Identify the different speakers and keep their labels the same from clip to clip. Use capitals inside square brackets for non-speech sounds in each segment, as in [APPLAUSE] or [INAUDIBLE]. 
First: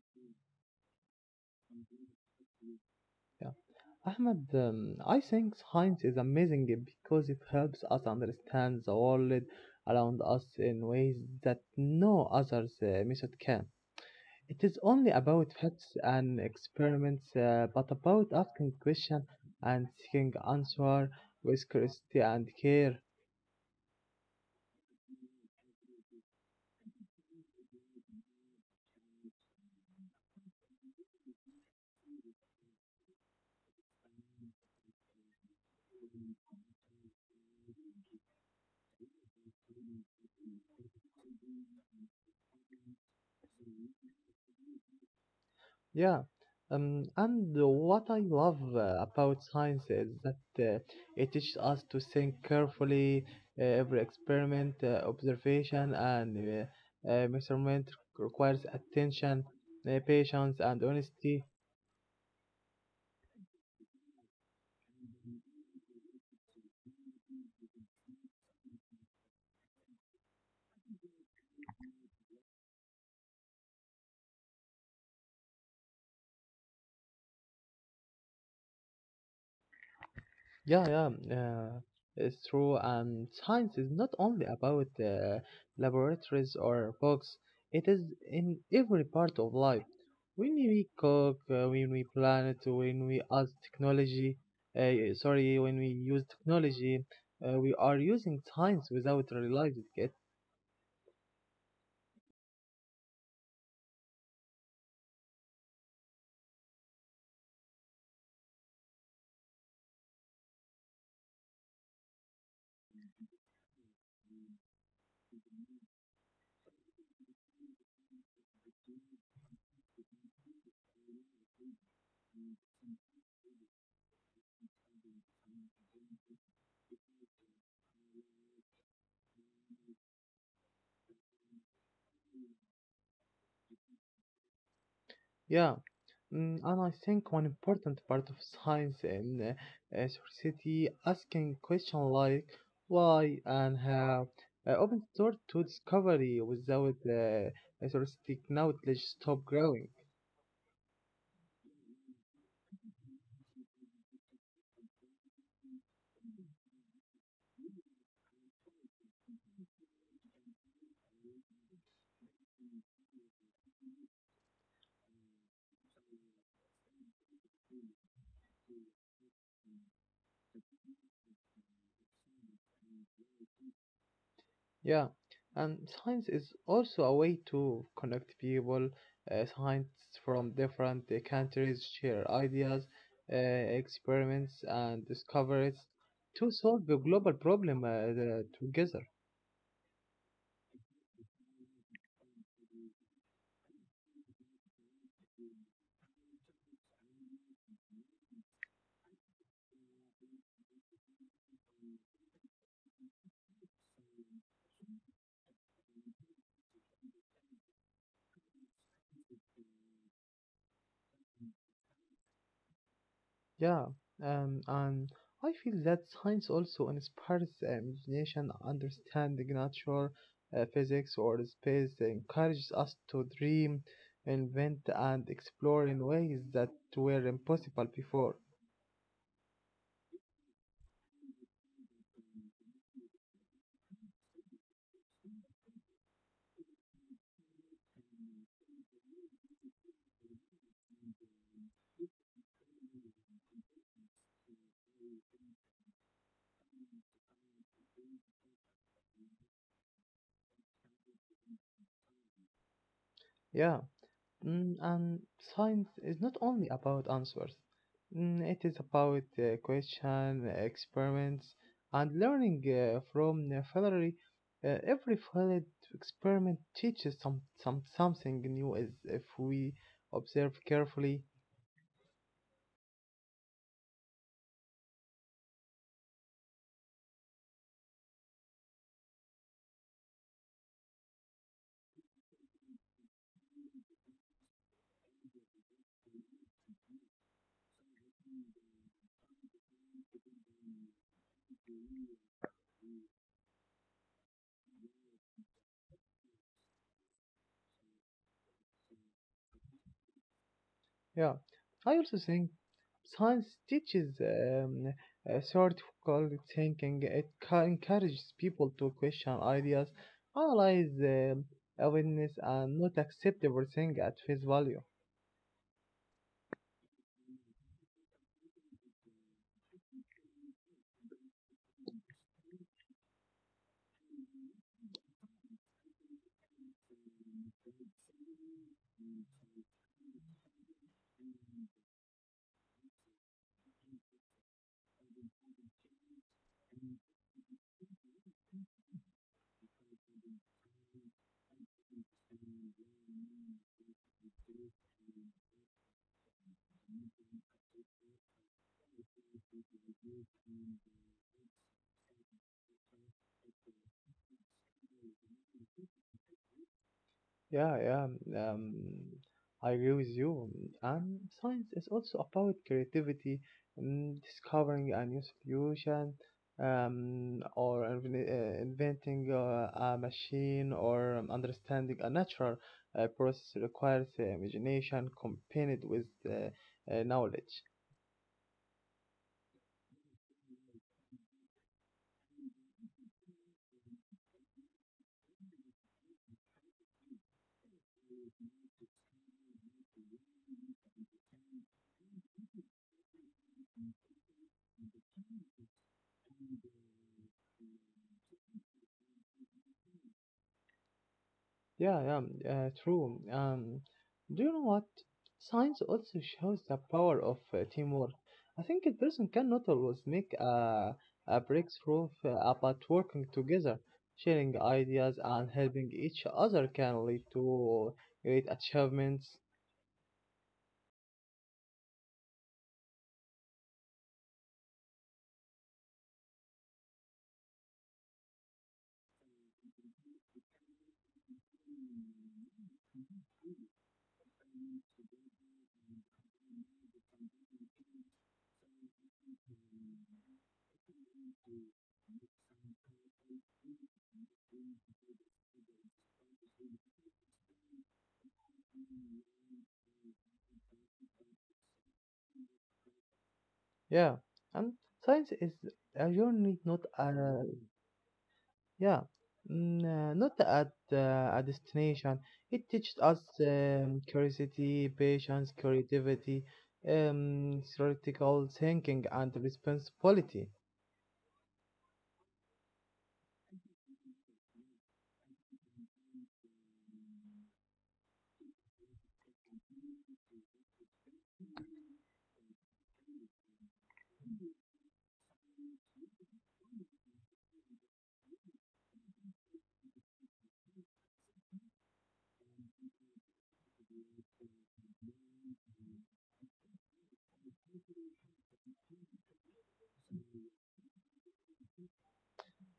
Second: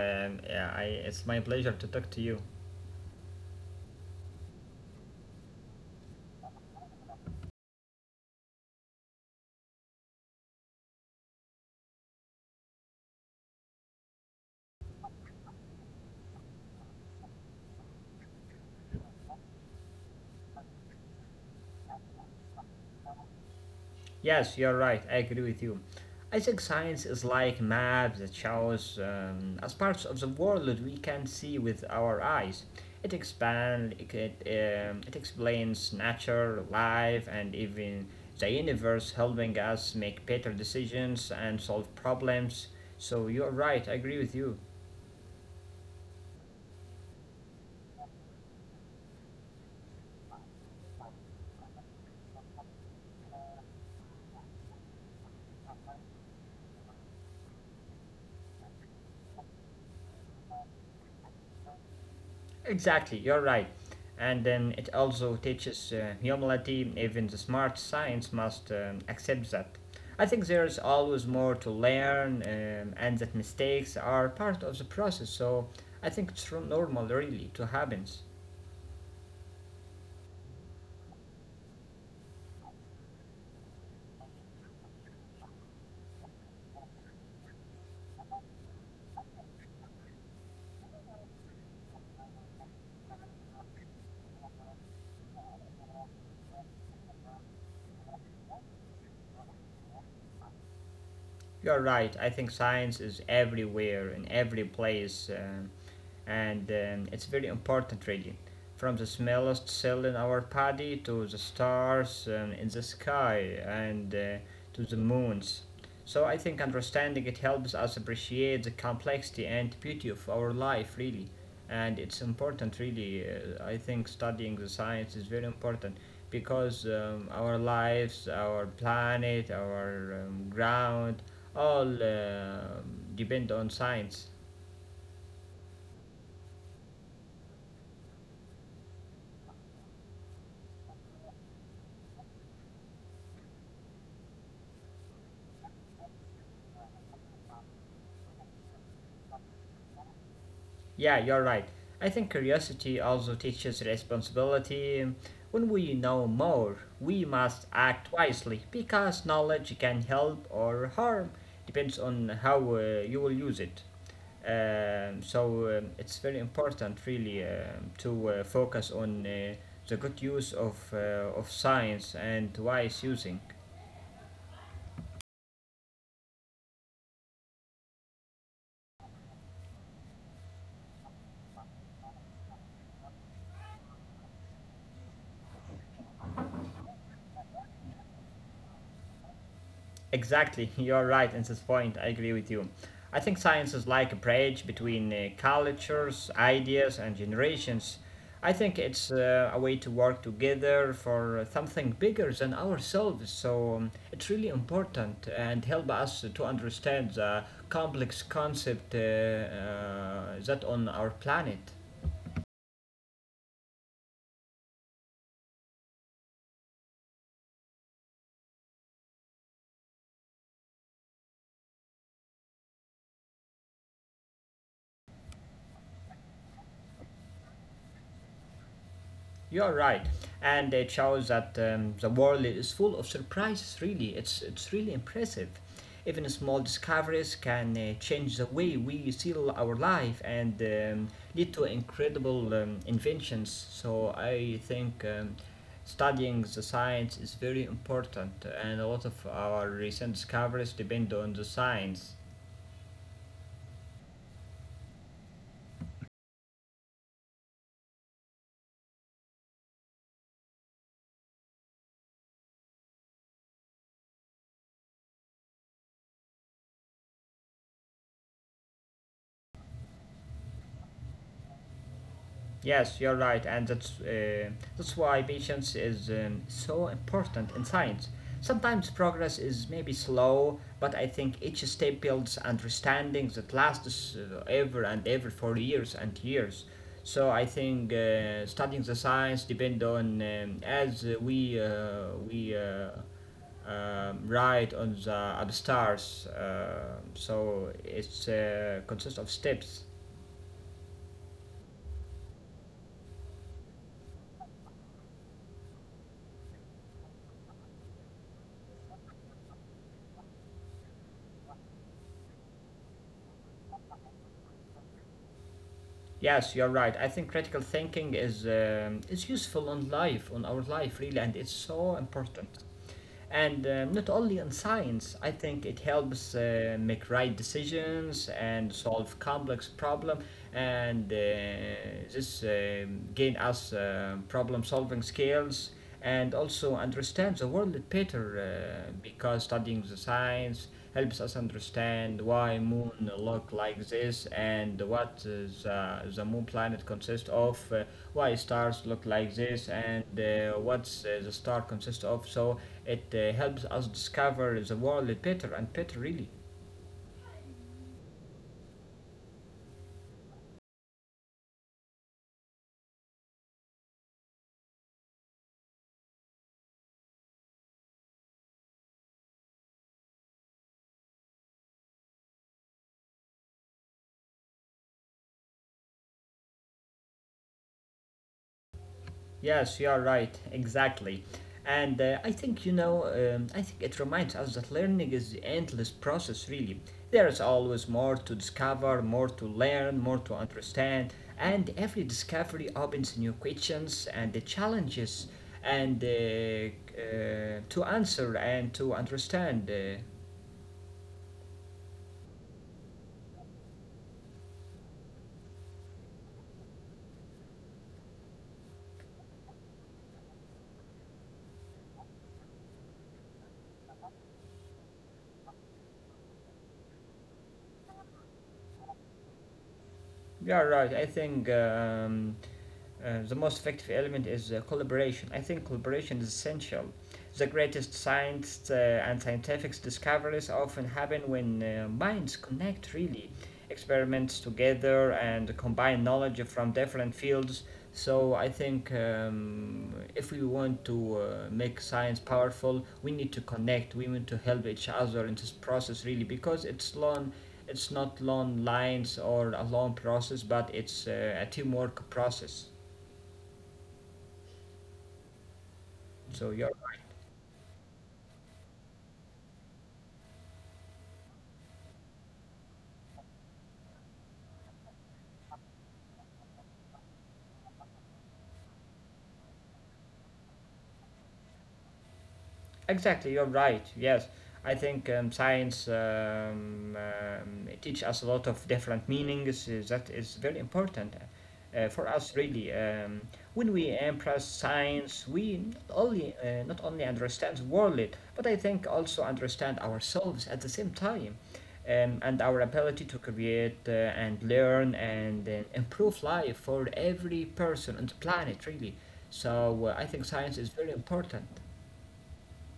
Speaker 1: It's my pleasure to talk to you.
Speaker 2: Yeah. Ahmad, I think science is amazing because it helps us understand the world around us in ways that no other method can. It is only about facts and experiments, but about asking questions and seeking answer with curiosity and care.
Speaker 1: Yes, you're right. I agree with you. I think science is like map that shows as parts of the world we can see with our eyes. It expands. It explains nature, life, and even the universe, helping us make better decisions and solve problems. So you're right. I agree with you.
Speaker 2: Yeah, and what I love about science is that it teaches us to think carefully. Every experiment, observation, and measurement requires attention, patience, and honesty.
Speaker 1: Exactly, you're right. And then it also teaches humility, even the smart science must accept that. I think there is always more to learn, and that mistakes are part of the process, so I think it's normal, really, to happens.
Speaker 2: Yeah, yeah, um, uh, it's true. And science is not only about laboratories or books, it is in every part of life. When we cook, when we plan it, when we ask technology, sorry, when we use technology, we are using science without realizing it.
Speaker 1: You're right. I think science is everywhere in every place, and it's very important, really. From the smallest cell in our body to the stars in the sky and to the moons. So I think understanding it helps us appreciate the complexity and beauty of our life, really. And it's important, really. I think studying the science is very important because our lives, our planet, our ground, all depend on science.
Speaker 2: Yeah. And I think one important part of [LAUGHS] science in society asking questions like why and how opens door to discovery without society knowledge stop growing.
Speaker 1: Yeah, you're right. I think curiosity also teaches responsibility. When we know more, we must act wisely because knowledge can help or harm, depends on how you will use it. So it's very important, really, to focus on the good use of science and wise using.
Speaker 2: Yeah, and science is also a way to connect people. Scientists from different countries share ideas, experiments, and discoveries to solve the global problem together.
Speaker 1: Exactly, [LAUGHS] you're right in this point, I agree with you. I think science is like a bridge between cultures, ideas, and generations. I think it's a way to work together for something bigger than ourselves, so it's really important and help us to understand the complex concept that on our planet.
Speaker 2: Yeah, and I feel that science also inspires the imagination, understanding nature, physics, or space, encourages us to dream, invent, and explore in ways that were impossible before.
Speaker 1: You're right, and it shows that the world is full of surprises. Really, it's really impressive. Even small discoveries can change the way we see our life and lead to incredible inventions. So I think studying the science is very important, and a lot of our recent discoveries depend on the science.
Speaker 2: Yeah. And science is not only about answers. It is about question, experiments, and learning from the failure. Every failed experiment teaches some something new as if we observe carefully.
Speaker 1: Yes, you're right, and that's why patience is so important in science. Sometimes progress is maybe slow, but I think each step builds understanding that lasts ever and ever for years and years. So I think studying the science depend on as we write on the stars. So it's consists of steps.
Speaker 2: Yeah, I also think science teaches a sort critical thinking. Encourages people to question ideas, analyze evidence, and not accept everything at face value.
Speaker 1: Yes, you're right. I think critical thinking is useful on life, on our life, really, and it's so important. And not only in science, I think it helps make right decisions and solve complex problem, and this gain us problem solving skills and also understand the world better because studying the science helps us understand why Moon look like this and what the Moon planet consists of, why stars look like this, and what's the star consists of. So it helps us discover the world better and better, really.
Speaker 2: Yeah, yeah. Um, I agree with you. And science is also about creativity, discovering a new solution, um, or inventing a machine, or understanding a natural process requires imagination combined with knowledge.
Speaker 1: Yes, you are right, exactly. And I think it reminds us that learning is the endless process, really. There is always more to discover, more to learn, more to understand, and every discovery opens new questions and the challenges and to answer and to understand. Uh,
Speaker 2: Yeah, true. Do you know what? Science also shows the power of teamwork. I think a person cannot always a breakthrough but working together, sharing ideas, and helping each other can lead to great achievements.
Speaker 1: you are right, I think. The most effective element is collaboration. I think collaboration is essential. The greatest science and scientific discoveries often happen when minds connect really, experiments together and combine knowledge from different fields. So I think if we want to make science powerful, we need to connect. We need to help each other in this process really because it's long. It's not long lines or a long process, but it's a teamwork process.
Speaker 2: Yeah, and science is a
Speaker 1: So
Speaker 2: journey,
Speaker 1: you're
Speaker 2: not a… Yeah, not at a destination. It teaches us curiosity, patience, creativity, theoretical thinking, and responsibility.
Speaker 1: Exactly you're right. Yes, I think science teach us a lot of different meanings. That is very important for us, really. When we embrace science, we not only not only understand the world, but I think also understand ourselves at the same time, and our ability to create and learn and improve life for every person on the planet, really. So I think science is very important.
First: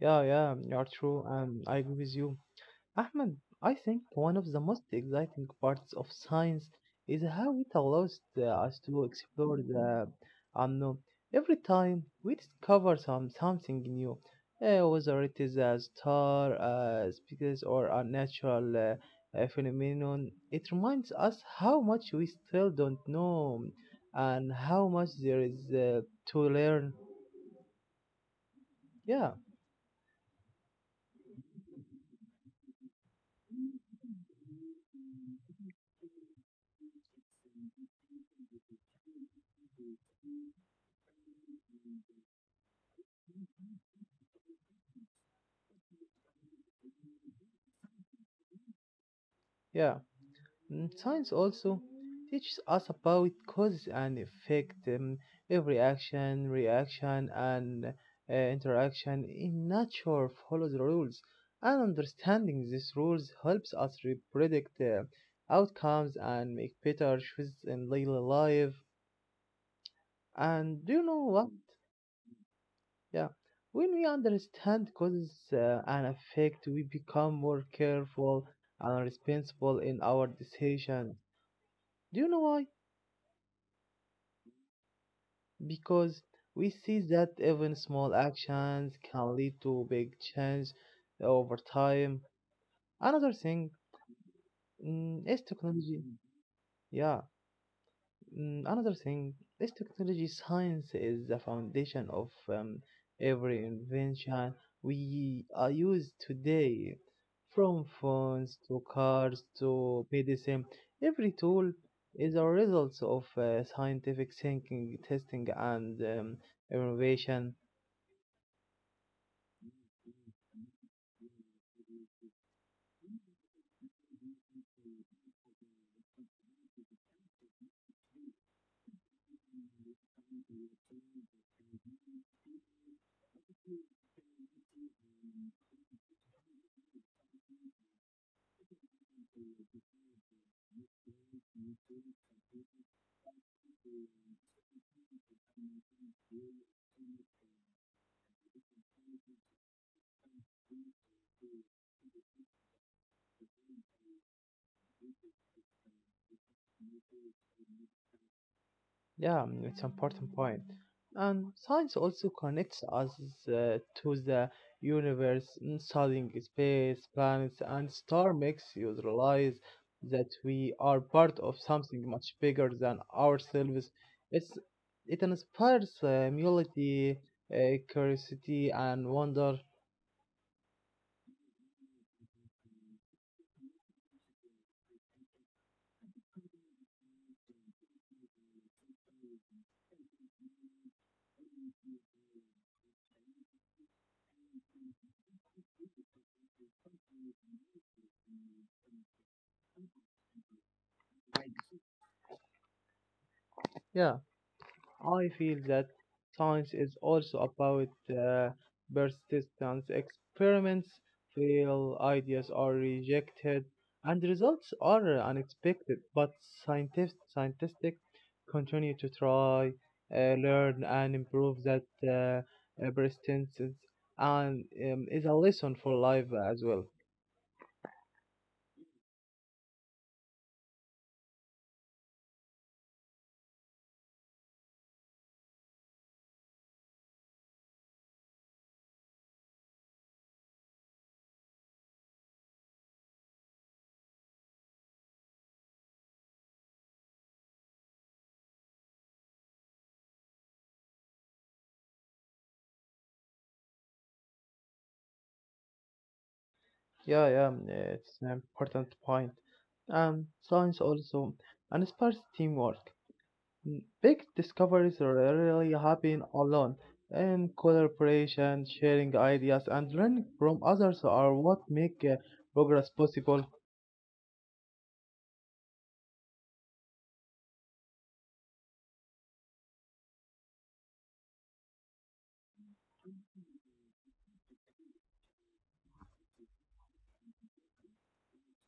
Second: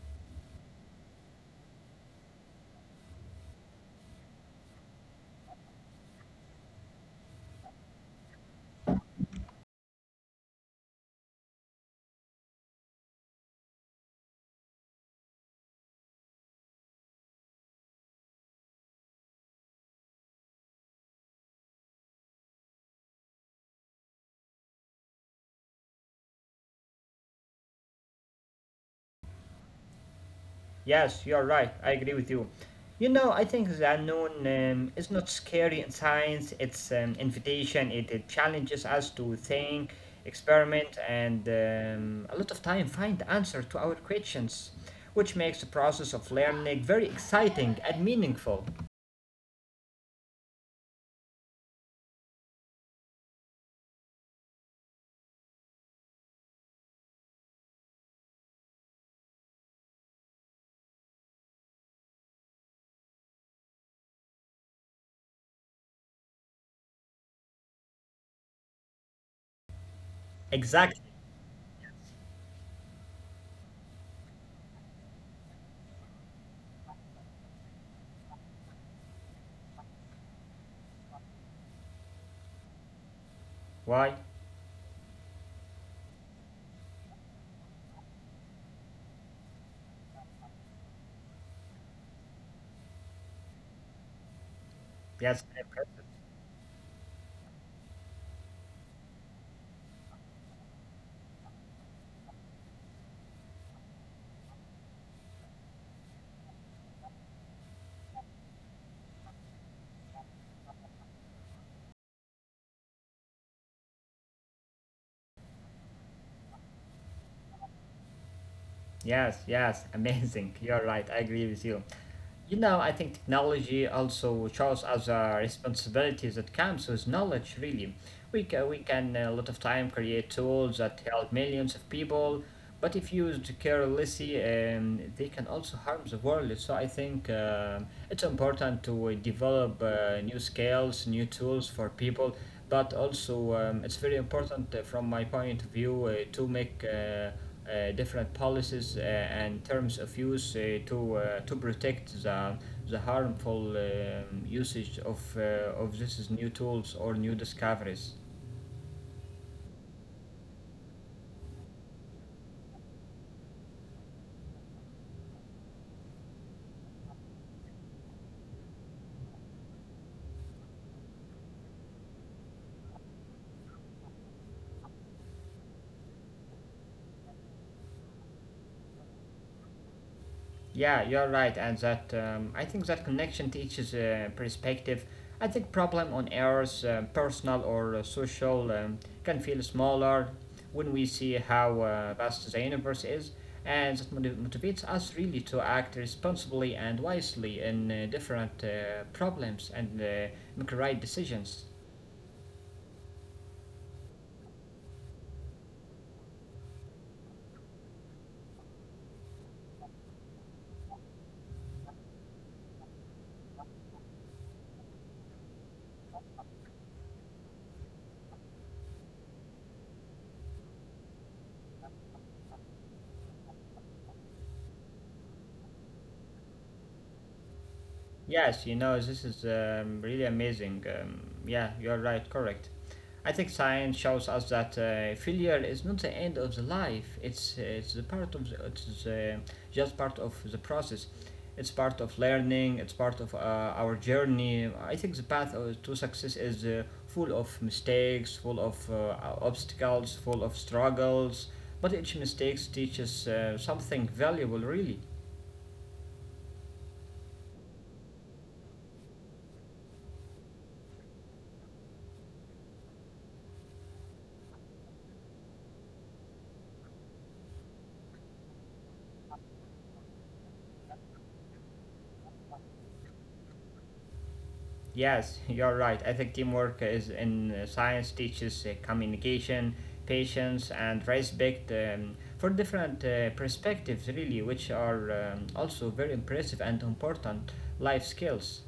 Speaker 2: Yeah, yeah, you are true. I agree with you. Ahmed, I think one of the most exciting parts of science is how it allows us to explore the unknown. Every time we discover something new, whether it is a star, a species, or a natural phenomenon, it reminds us how much we still don't know and how much there is uh, to learn. Yeah,
Speaker 1: Yes, you're right. I agree with you. You know, I think the unknown is not scary in science. It's an invitation. It challenges us to think, experiment, and a lot of time find answer to our questions, which makes the process of learning very exciting and meaningful.
Speaker 2: yeah. Science also teaches us about cause and effect. Every action, reaction, and interaction in nature follows rules, and understanding these rules helps us predict outcomes and make better choices in daily life. And do
Speaker 1: Exactly.
Speaker 2: you know what? Yeah, When we understand causes and effect, we become more careful and responsible in our decisions. Do you know why?
Speaker 1: Why?
Speaker 2: Because we see that even small actions can lead to big change over time. Another thing is
Speaker 1: Yes. I agree.
Speaker 2: technology. Yeah, another thing is technology. Science is the foundation of every invention we are used today, from phones to cars to medicine. Every tool is a result of scientific thinking, testing, and innovation.
Speaker 1: Yes,
Speaker 2: Thank
Speaker 1: yes, amazing. [LAUGHS] You're right. I agree with you. You know, I think technology also shows us a responsibility that comes with knowledge, really. We can a lot of time create tools that help millions of people, but if used carelessly, they can also harm the world. So I think it's important to develop new skills, new tools for people, but also it's very important from my point of view to make different policies and terms of use to to protect the harmful usage of
Speaker 2: you.
Speaker 1: these new tools or new discoveries.
Speaker 2: Yeah, it's an important point. And science also connects us to the universe. Studying space, planets, and star makes you realize that we are part of something much bigger than ourselves. It's it inspires humility, curiosity, and wonder.
Speaker 1: Yeah, you're right, and that I think that connection teaches perspective. I think problem on ours, personal or social, can feel smaller when we see how vast the universe is, and that motivates us really to act responsibly and wisely in different problems and make right decisions.
Speaker 2: Yeah. I feel that science is also about persistence. Experiments fail, ideas are rejected, and results are unexpected. But scientists continue to try, learn, and improve. That persistence and is a lesson for life as well.
Speaker 1: Yes, you know, this is really amazing. Yeah, you're right, correct. I think science shows us that failure is not the end of the life. It's the part of the, it's just part of the process. It's part of learning. It's part of our journey. I think the path to success is full of mistakes, full of obstacles, full of struggles. But each mistake teaches something valuable, really.
Speaker 2: Yeah, it's an important point. Science also inspires teamwork. Big discoveries rarely happen alone. In collaboration, sharing ideas, and learning from others are what make progress possible.
Speaker 1: Yes, you're right. I think teamwork is in science teaches communication, patience, and respect for different perspectives, really, which are also very impressive and important life skills.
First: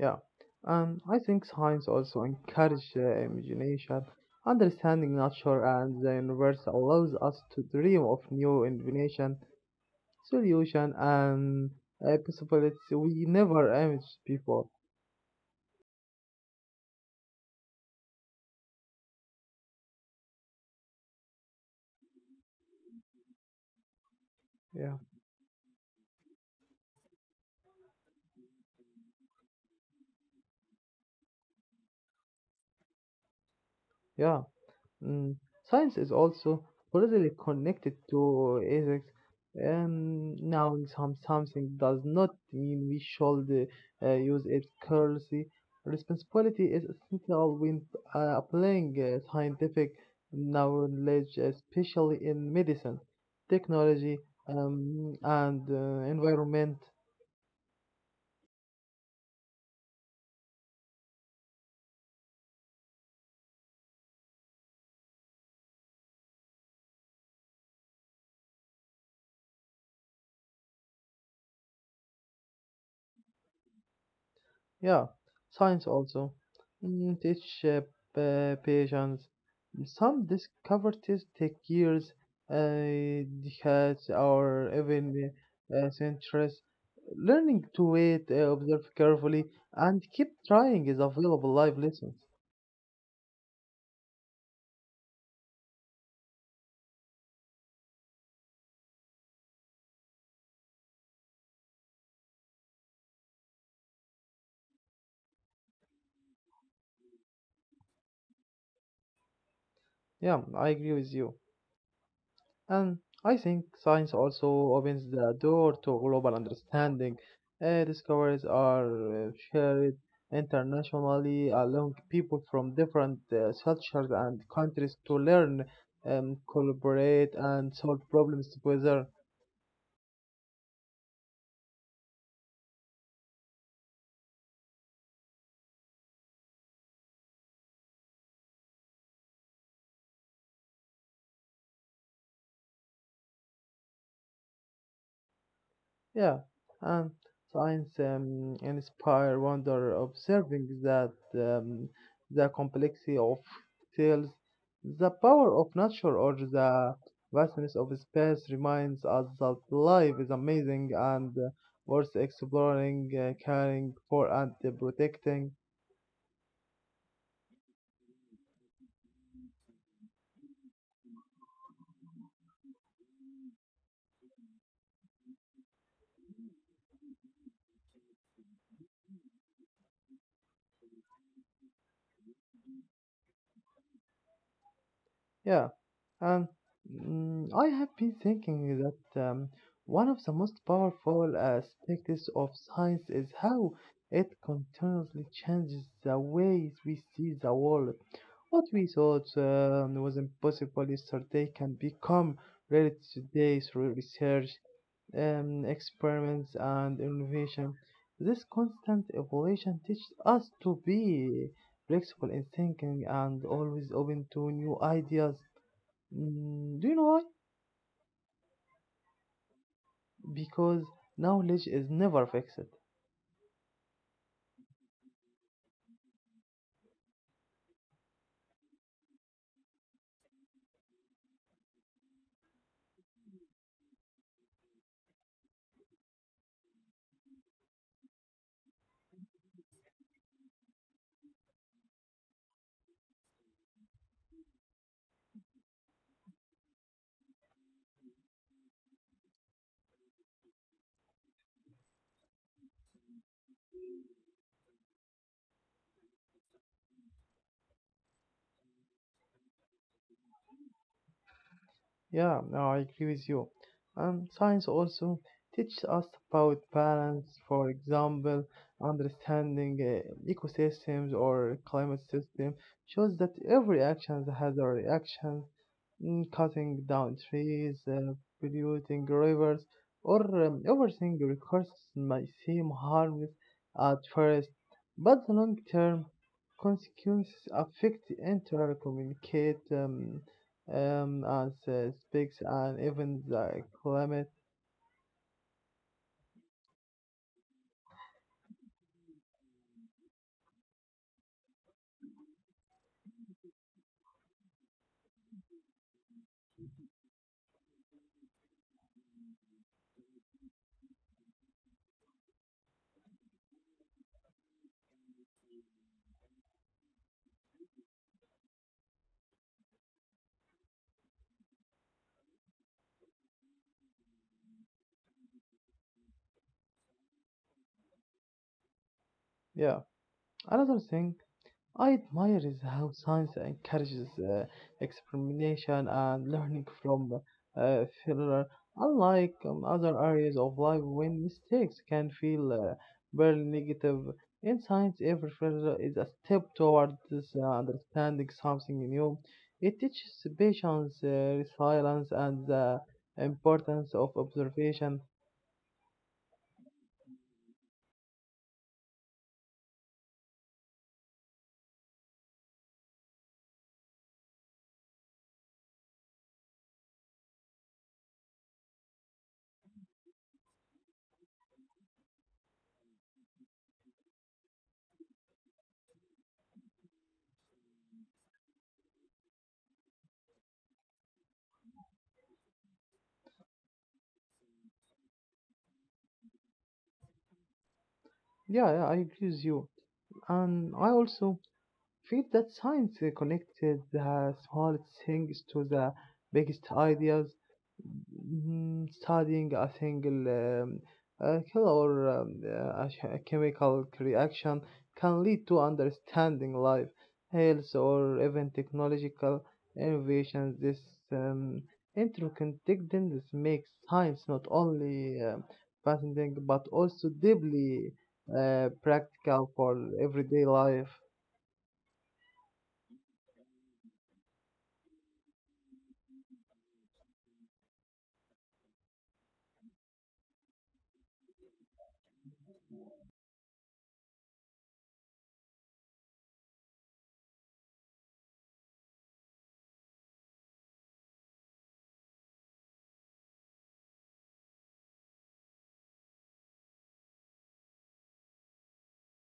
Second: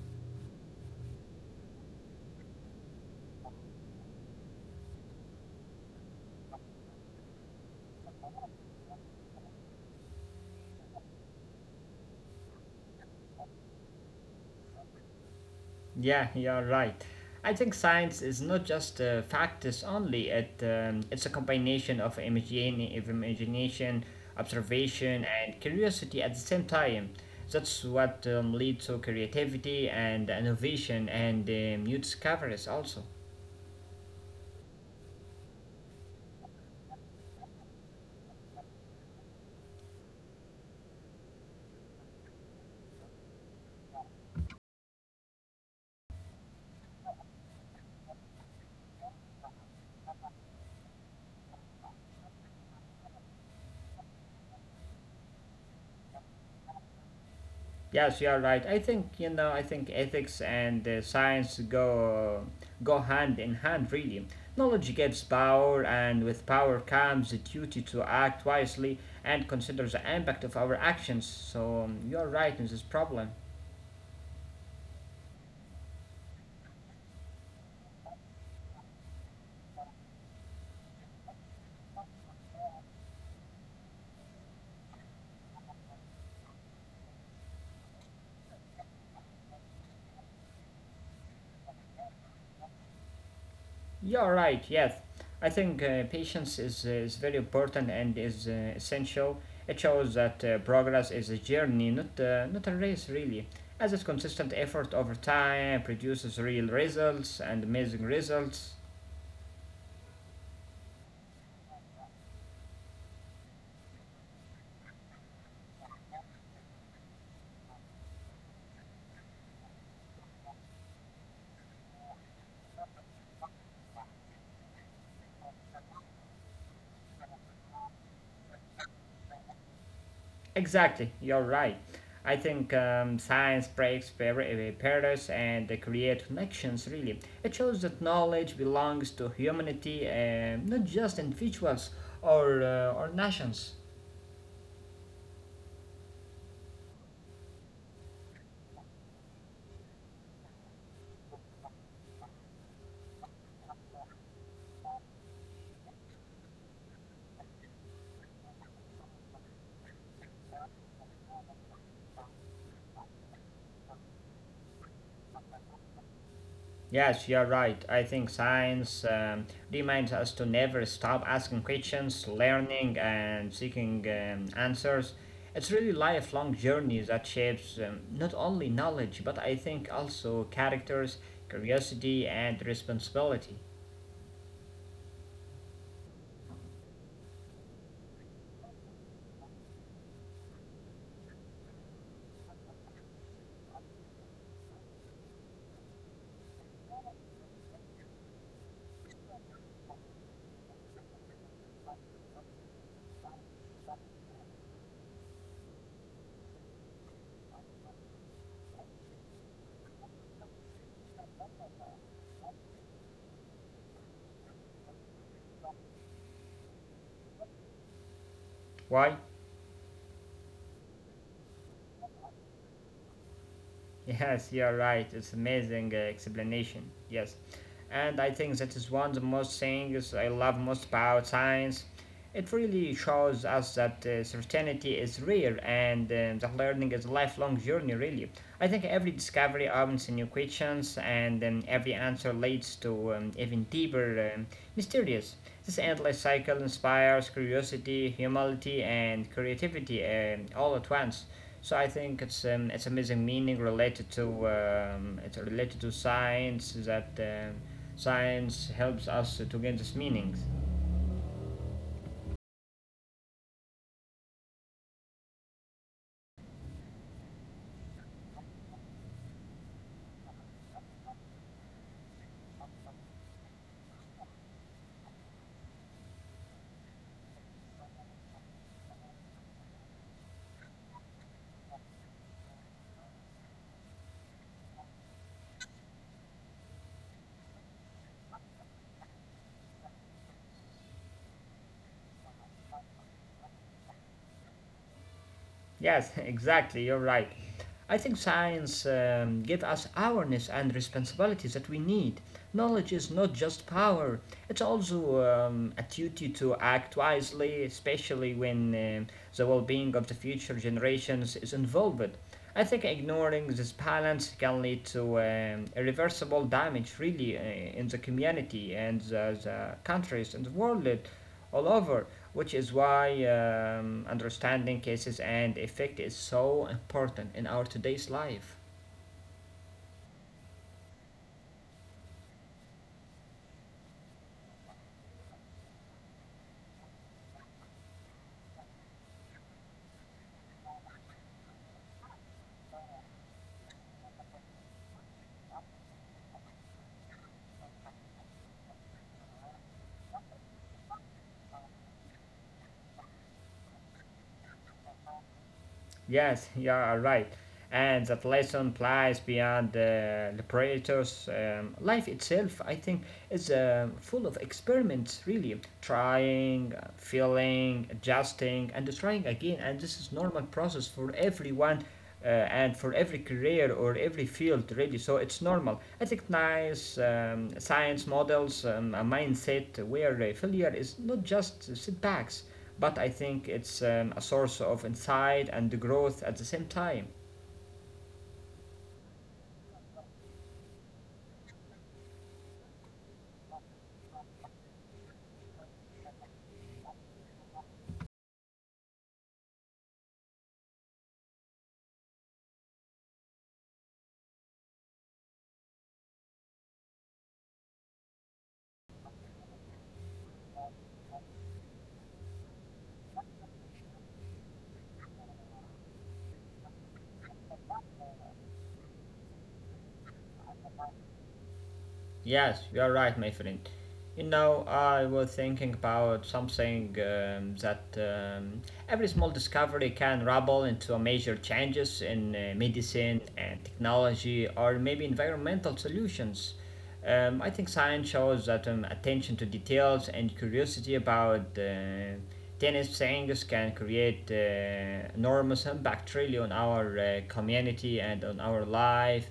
Speaker 2: Yeah, I think science also encourages imagination. Understanding nature and the universe allows us to dream of new invention, solution, and possibilities we never imagined before.
Speaker 1: Yeah, you're right. I think science is not just facts only. It's a combination of imagination,
Speaker 2: Yeah,
Speaker 1: observation, and curiosity at the same time. That's what leads to creativity and innovation and new discoveries also.
Speaker 2: yeah. Mm, science is also closely connected to ethics. Now, something does not mean we should use it currency. Responsibility is essential when applying scientific knowledge, especially in medicine, technology, and environment.
Speaker 1: Yes, you are right. I think you know. I think ethics and science go hand in hand. Really, knowledge gives power, and with power comes the duty to act wisely and consider the impact of our actions. So you are right in this problem.
Speaker 2: Yeah, science also teach patience. Some discoveries take years, decades, or even centuries. Learning to wait, observe carefully, and keep trying is available life lessons.
Speaker 1: You're right, yes. I think patience is very important and is essential. It shows that progress is a journey, not a race, really. As it's consistent effort over time produces real results and amazing results.
Speaker 2: Yeah, I agree with you. And I think science also opens the door to global understanding. Discoveries are shared internationally, allowing people from different cultures and countries to learn, collaborate, and solve problems together.
Speaker 1: Exactly, you're right. I think science breaks barriers and they create connections, really. It shows that knowledge belongs to humanity, not just individuals or nations.
Speaker 2: Yeah, and science inspire wonder, observing that the complexity of tales, the power of nature, or the vastness of space reminds us that life is amazing and worth exploring, caring for, and protecting.
Speaker 1: Yes, you're right. I think science reminds us to never stop asking questions, learning, and seeking answers. It's really lifelong journey that shapes not only knowledge, but I think also characters, curiosity, and responsibility.
Speaker 2: Yeah, um, I have been thinking that one of the most powerful aspects of science is how it continuously changes the ways we see the world. What we thought was impossible yesterday can become reality today through research, experiments, and innovation. This constant evolution teaches us to be flexible in thinking and always open to new ideas. Do you know why?
Speaker 1: Why? [LAUGHS]
Speaker 2: Because knowledge is never fixed.
Speaker 1: Yes, you're right. It's amazing explanation. Yes. And I think that is one of the most things I love most about science. It really shows us that certainty is rare and that learning is a lifelong journey, really. I think every discovery opens new questions, and every answer leads to even deeper mysterious. This endless cycle inspires curiosity, humility, and creativity all at once. So I think it's amazing meaning related to it's related to science that science helps us to gain this meaning.
Speaker 2: Yeah, no, I agree with you. Science also teaches us about balance, for example, understanding ecosystems or climate system shows that every action has a reaction, cutting down trees, polluting rivers, or everything resources might seem harmless at first, but the long-term consequences affect entire communicate. Um, as speaks and even the climate.
Speaker 1: Yes, [LAUGHS] exactly. You're right. I think science gives us awareness and responsibilities that we need. Knowledge is not just power; it's also a duty to act wisely, especially when the well-being of the future generations is involved. I think ignoring this balance can lead to irreversible damage, really, in the community and the countries and the world all over, which is why understanding cases and effect is so important in our today's life.
Speaker 2: Yeah. Another thing I admire is how science encourages experimentation and learning from failure, unlike other areas of life when mistakes can feel very negative. In science, every failure is a step towards understanding something new. It teaches patience, resilience, and the importance of observation.
Speaker 1: Yes, yeah, right. And that lesson applies beyond the laboratories. Life itself, I think, is full of experiments, really. Trying, feeling, adjusting, and trying again. And this is normal process for everyone and for every career or every field, really. So it's normal. I think nice science models, a mindset where failure is not just setbacks, but I think it's a source of insight and growth at the same time.
Speaker 2: Yeah, I agree with you. And I also feel that science connected the small things to the biggest ideas. Studying a single cell or a chemical reaction can lead to understanding life, health, or even technological innovations. This um, interconnectedness makes science not only fascinating but also deeply practical for everyday life.
Speaker 1: Yes, you're right, my friend. You know, I was thinking about something that every small discovery can rubble into major changes in medicine and technology or maybe environmental solutions. I think science shows that attention to details and curiosity about tennis things can create enormous impact really on our community and on our life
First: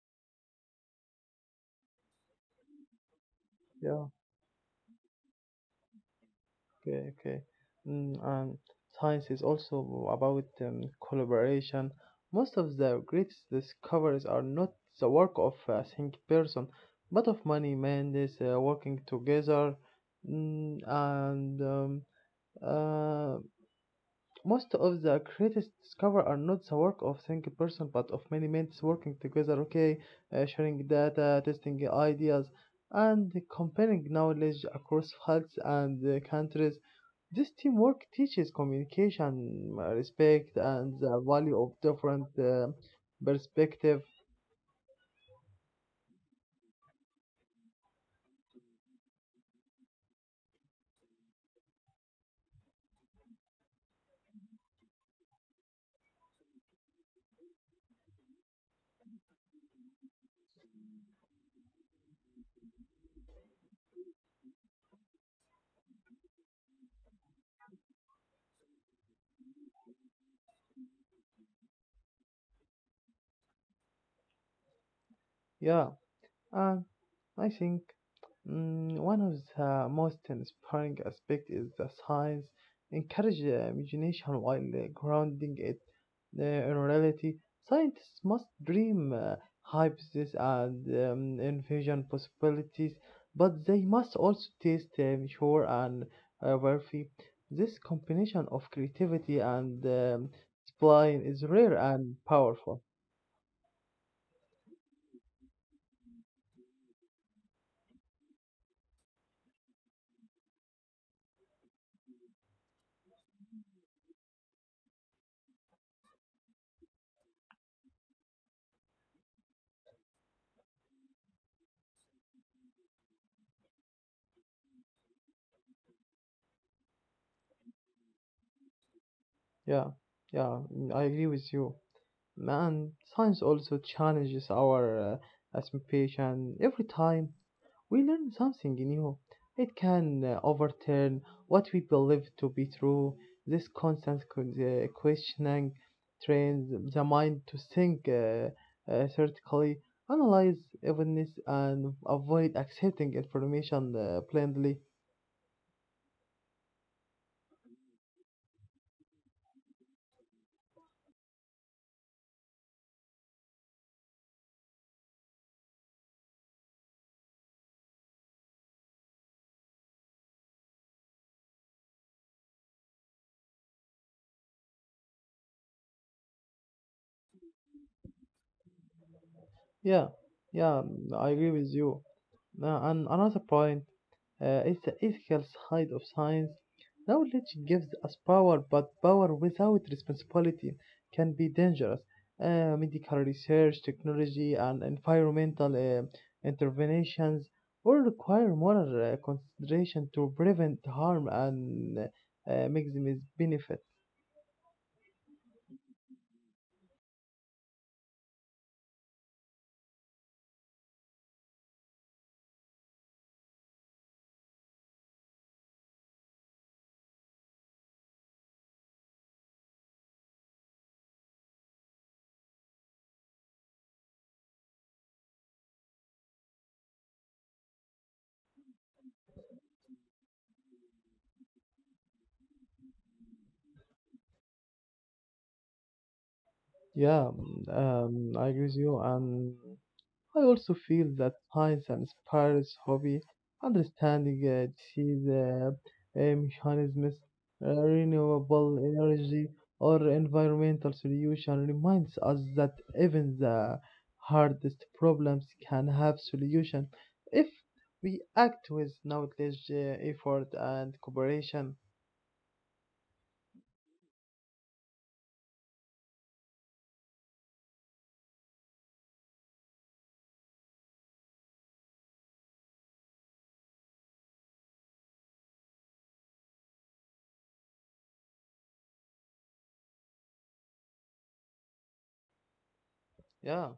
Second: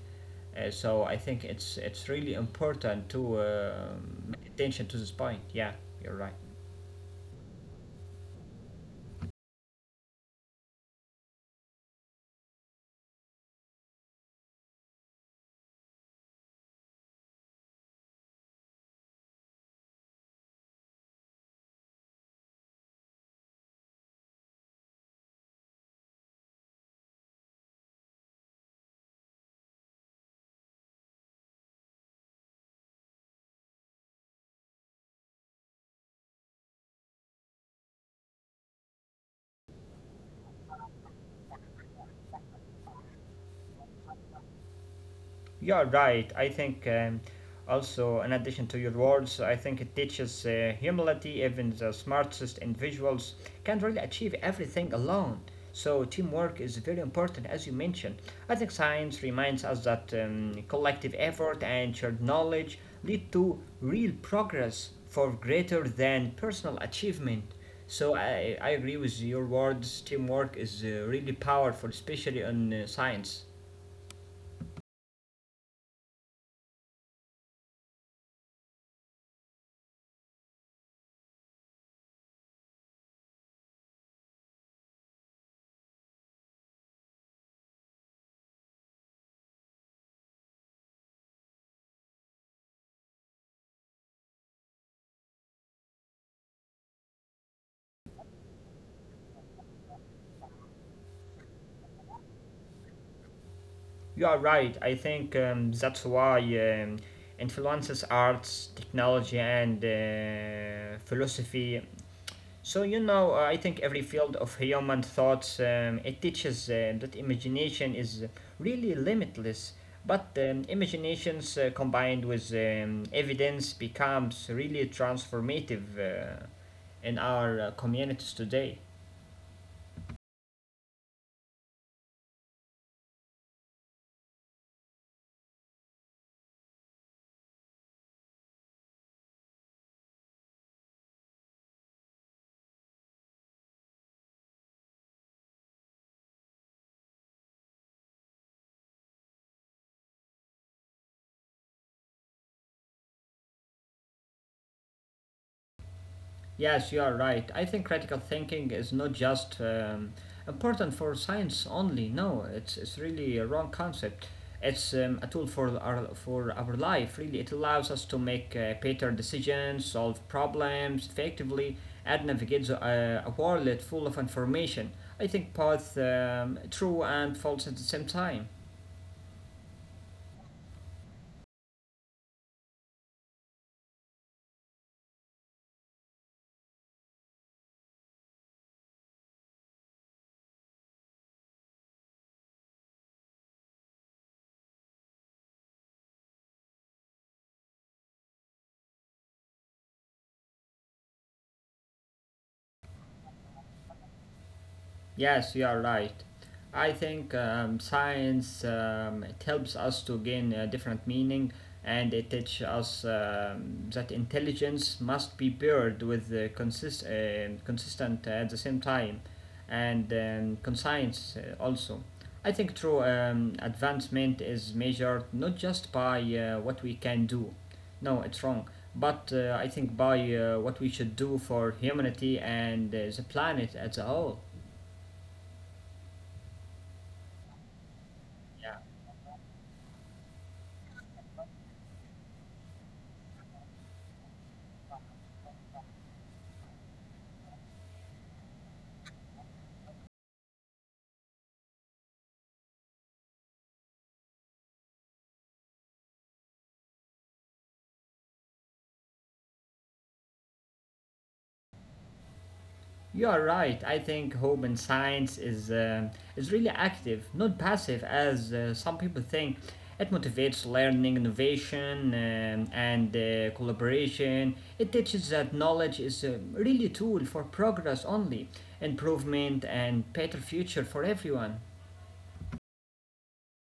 Speaker 1: so I think it's really important to
Speaker 2: Yeah.
Speaker 1: attention to this point. Yeah, you're right.
Speaker 2: Okay, okay. And science is also about collaboration. Most of the greatest discoveries are not the work of a single person, but of many men is working together. Mm, and uh, Most of the greatest discoveries are not the work of single person, but of many minds working together, okay, sharing data, testing ideas, and comparing knowledge across fields and countries. This teamwork teaches communication, respect, and the value of different perspective.
Speaker 1: You're right. I think also, in addition to your words, I think it teaches humility. Even the smartest individuals can't really achieve everything alone. So, teamwork is very important, as you mentioned. I think science reminds us that collective effort and shared knowledge lead to real progress for greater than personal achievement. So, I agree with your words. Teamwork is really powerful, especially in science.
Speaker 2: Yeah, and I think one of the most inspiring aspects is the science encourage imagination while grounding it. In reality, scientists must dream hypotheses and envision possibilities, but they must also taste, sure, and verify. This combination of creativity and spline is rare and powerful.
Speaker 1: You are right. I think that's why influences arts, technology, and philosophy. So you know, I think every field of human thoughts it teaches that imagination is really limitless. But imaginations combined with evidence becomes really transformative in our communities today.
Speaker 2: Yeah, yeah, I agree with you. And science also challenges our assumption every time we learn something new. It can overturn what we believe to be true. This constant the questioning trains the mind to think critically, analyze evidence, and avoid accepting information blindly.
Speaker 1: Yes, you are right. I think critical thinking is not just important for science only. No, it's really a wrong concept. It's a tool for our life, really. It allows us to make better decisions, solve problems effectively, and navigate a world full of information. I think both true and false at the same time.
Speaker 2: Yeah, yeah, I agree with you. Now, and another point is the ethical side of science. Knowledge gives us power, but power without responsibility can be dangerous. Medical research, technology, and environmental interventions all require moral consideration to prevent harm and maximize benefit.
Speaker 1: Yes, you are right. I think science it helps us to gain a different meaning and it teaches us that intelligence must be paired with consistent at the same time and conscience also. I think true advancement is measured not just by what we can do, no, it's wrong, but I think by what we should do for humanity and the planet as a whole.
Speaker 2: Yeah, I agree
Speaker 1: Yeah.
Speaker 2: with you, and I also feel that science and inspires hobby, understanding disease mechanisms, renewable energy, or environmental solution reminds us that even the hardest problems can have solution if we act with knowledge, effort, and cooperation.
Speaker 1: You are right. I think hope in science is really active, not passive as some people think. It motivates learning, innovation, and collaboration. It teaches that knowledge is really a tool for progress only, improvement, and better future for everyone.
Speaker 2: Yeah.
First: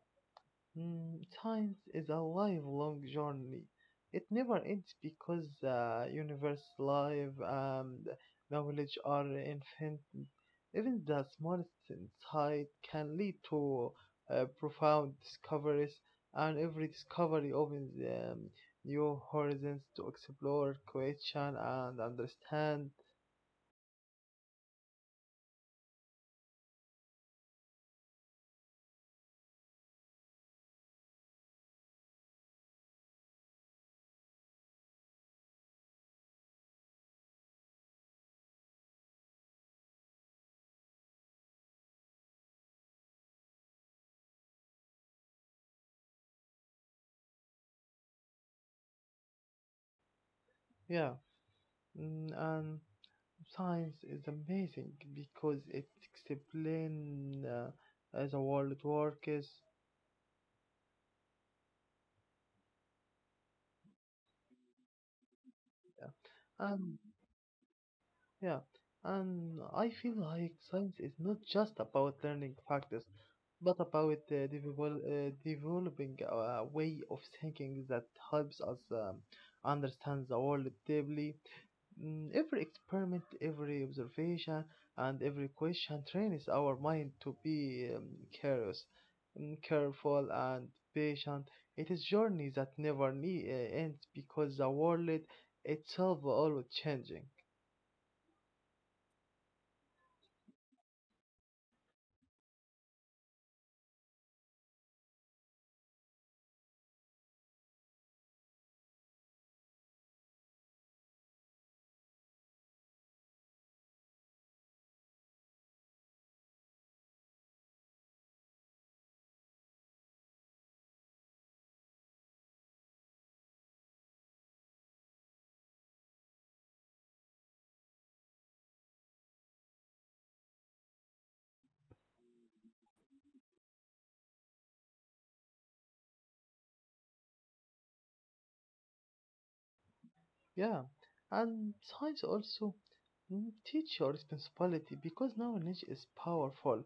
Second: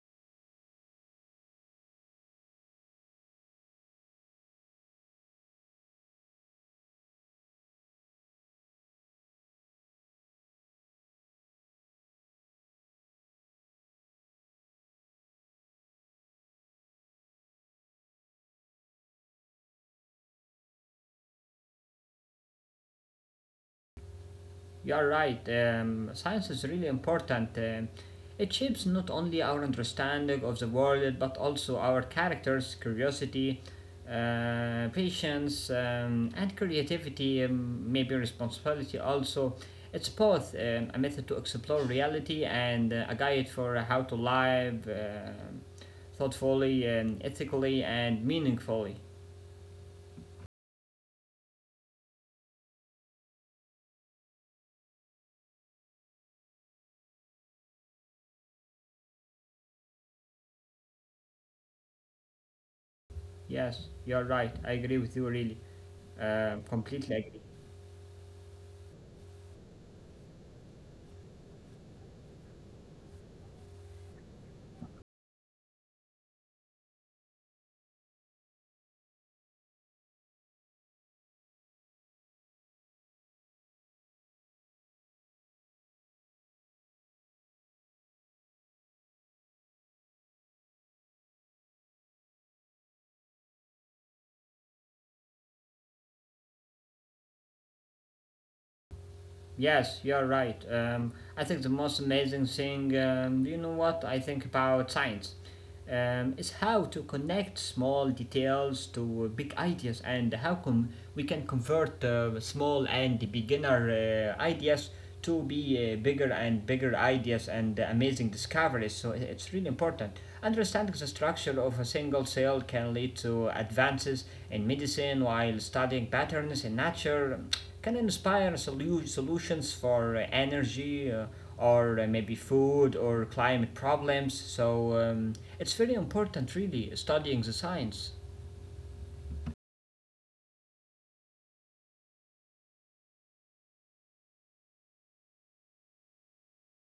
Speaker 2: Science is a lifelong journey. It never ends because the universe, life, and knowledge are infinite. Even the smallest insight can lead to profound discoveries, and every discovery opens new horizons to explore, question, and understand.
Speaker 1: You are right. Science is really important. It shapes not only our understanding of the world, but also our characters, curiosity, patience, and creativity, maybe responsibility also. It's both a method to explore reality and a guide for how to live thoughtfully, ethically, and meaningfully.
Speaker 2: Yeah. And science is amazing because it explains as the world works.
Speaker 1: Yes, you are right. I agree with you, really.
Speaker 2: Yeah. And
Speaker 1: Completely agree.
Speaker 2: yeah, and I feel like science is not just about learning factors, but about developing a way of thinking that helps us understand the world deeply. Mm, every experiment, every observation, and every question trains our mind to be curious, mm, careful, and patient. It is journey that never ends because the world itself always changing.
Speaker 1: Yes, you're right. I think the most amazing thing, you know what I think about science, is how to connect small details to big ideas and how can we can convert small and beginner ideas to be bigger and bigger ideas and amazing discoveries. So it's really important. Understanding the structure of a single cell can lead to advances in medicine while studying patterns in nature can inspire solutions for energy or maybe food or climate problems. So it's very important, really, studying the science.
Speaker 2: Yeah, and science also mm, teach your responsibility because knowledge is powerful.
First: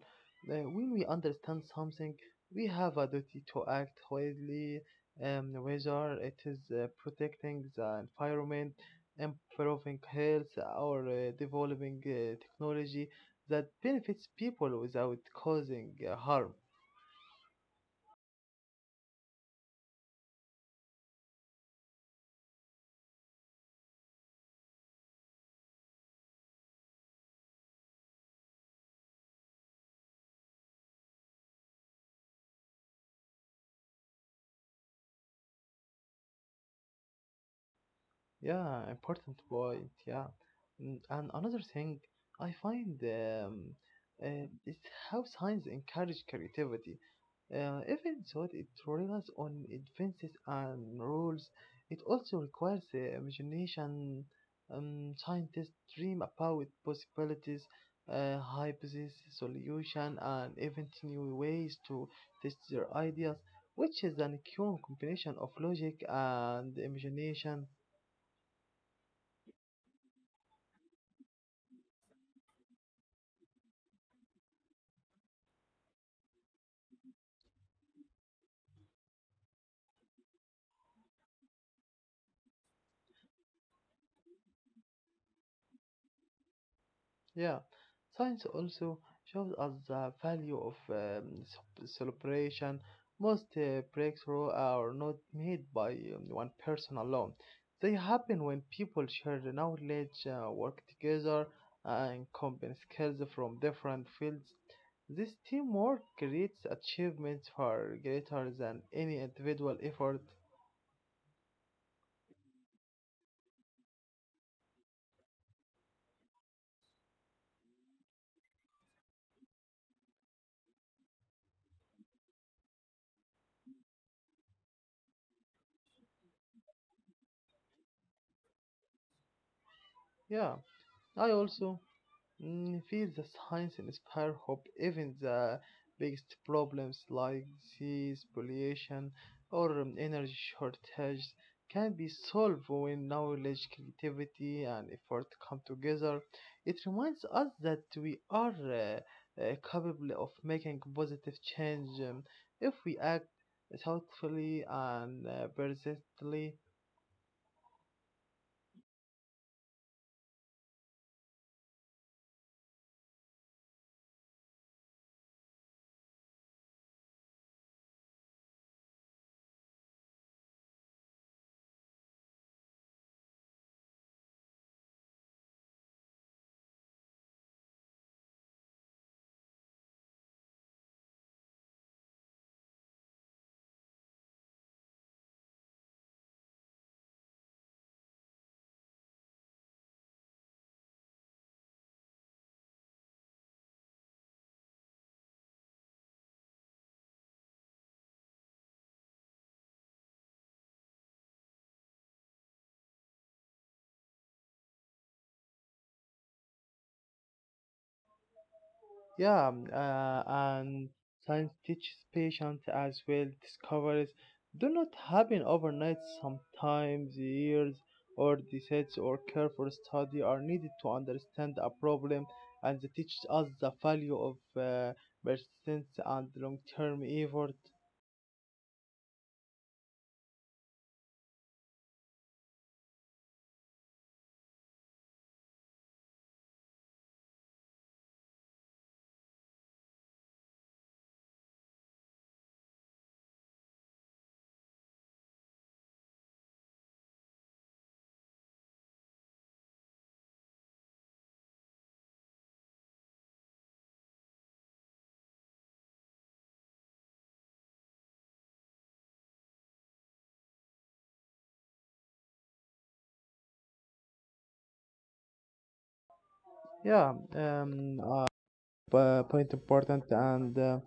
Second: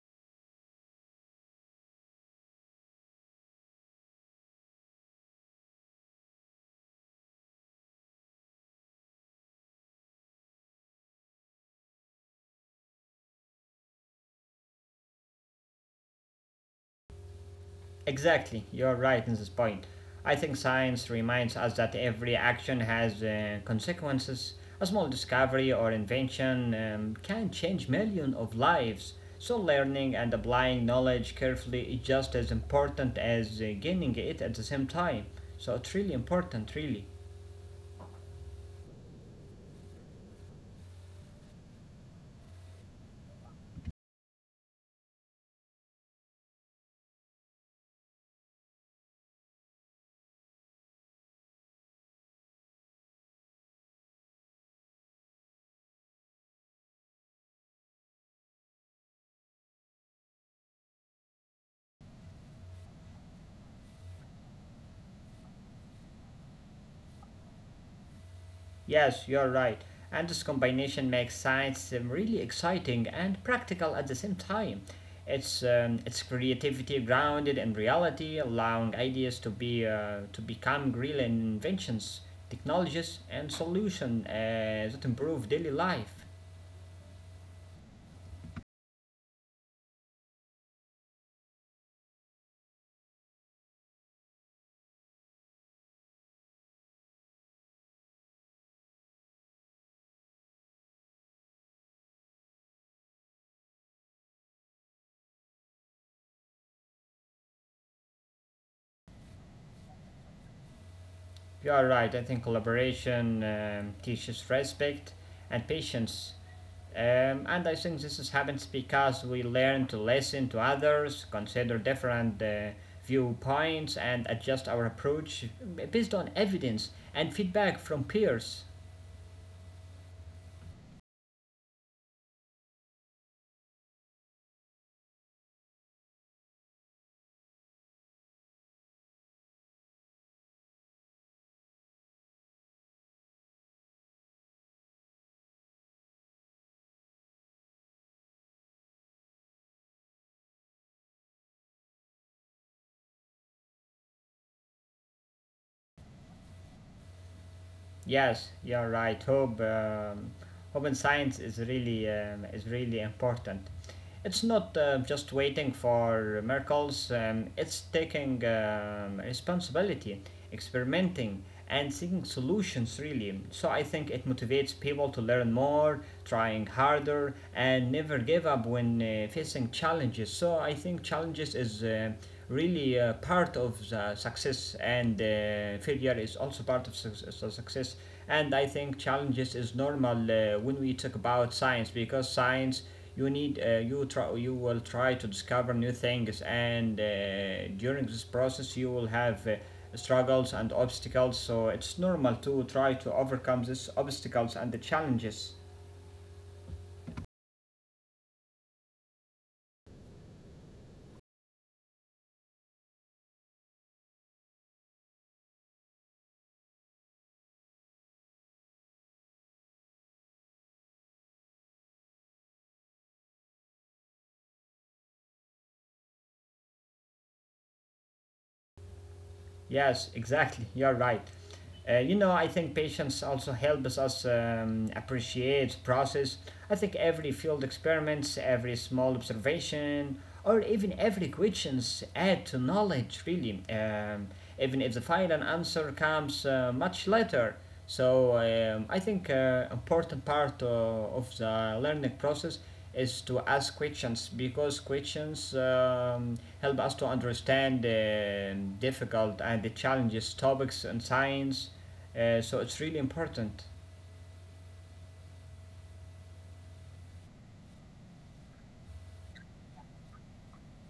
Speaker 2: When we understand something, we have a duty to act wisely, whether it is protecting the environment, improving health, or developing technology that benefits people without causing harm.
Speaker 1: Exactly, you're right in this point. I think science reminds us that every action has consequences. A small discovery or invention can change millions of lives. So, learning and applying knowledge carefully is just as important as gaining it at the same time. So, it's really important, really.
Speaker 2: Yeah, important point. Yeah, mm, and another thing I find is how science encourage creativity. Even though it relies on advances and rules, it also requires the imagination. Scientists dream about possibilities, hypotheses, solution, and even new ways to test their ideas, which is an cure combination of logic and imagination.
Speaker 1: Yes, you're right. And this combination makes science really exciting and practical at the same time. It's creativity grounded in reality, allowing ideas to be to become real inventions, technologies, and solutions that improve daily life.
Speaker 2: Yeah, science also shows us the value of celebration. Most breakthroughs are not made by one person alone. They happen when people share the knowledge, work together, and combine skills from different fields. This teamwork creates achievements far greater than any individual effort.
Speaker 1: You are right. I think collaboration teaches respect and patience. And I think this is happens because we learn to listen to others, consider different viewpoints, and adjust our approach based on evidence and feedback from peers.
Speaker 2: Yeah, I also feel the science inspire hope even the biggest problems like disease, pollution, or energy shortages can be solved when knowledge, creativity, and effort come together. It reminds us that we are capable of making positive change if we act thoughtfully and persistently.
Speaker 1: Yes, you're right. Hope in science is really important. It's not just waiting for miracles. It's taking responsibility, experimenting, and seeking solutions. Really, so I think it motivates people to learn more, trying harder, and never give up when facing challenges. So I think challenges is. Really part of the success and failure is also part of success, and I think challenges is normal when we talk about science, because science you try, you will try to discover new things, and during this process you will have struggles and obstacles, so it's normal to try to overcome these obstacles and the challenges.
Speaker 2: Yeah, and science teaches patience as well. Discoveries do not happen overnight. Sometimes years or decades or careful study are needed to understand a problem, and they teach us the value of persistence and long-term effort.
Speaker 1: Yes, exactly. You're right. You know, I think patience also helps us appreciate process. I think every field experiments, every small observation, or even every questions add to knowledge. Really, even if the final answer comes much later. So I think important part of the learning process is to ask questions because questions help us to understand difficult and the challenges topics in science. So it's really important.
Speaker 2: Yeah, point important, and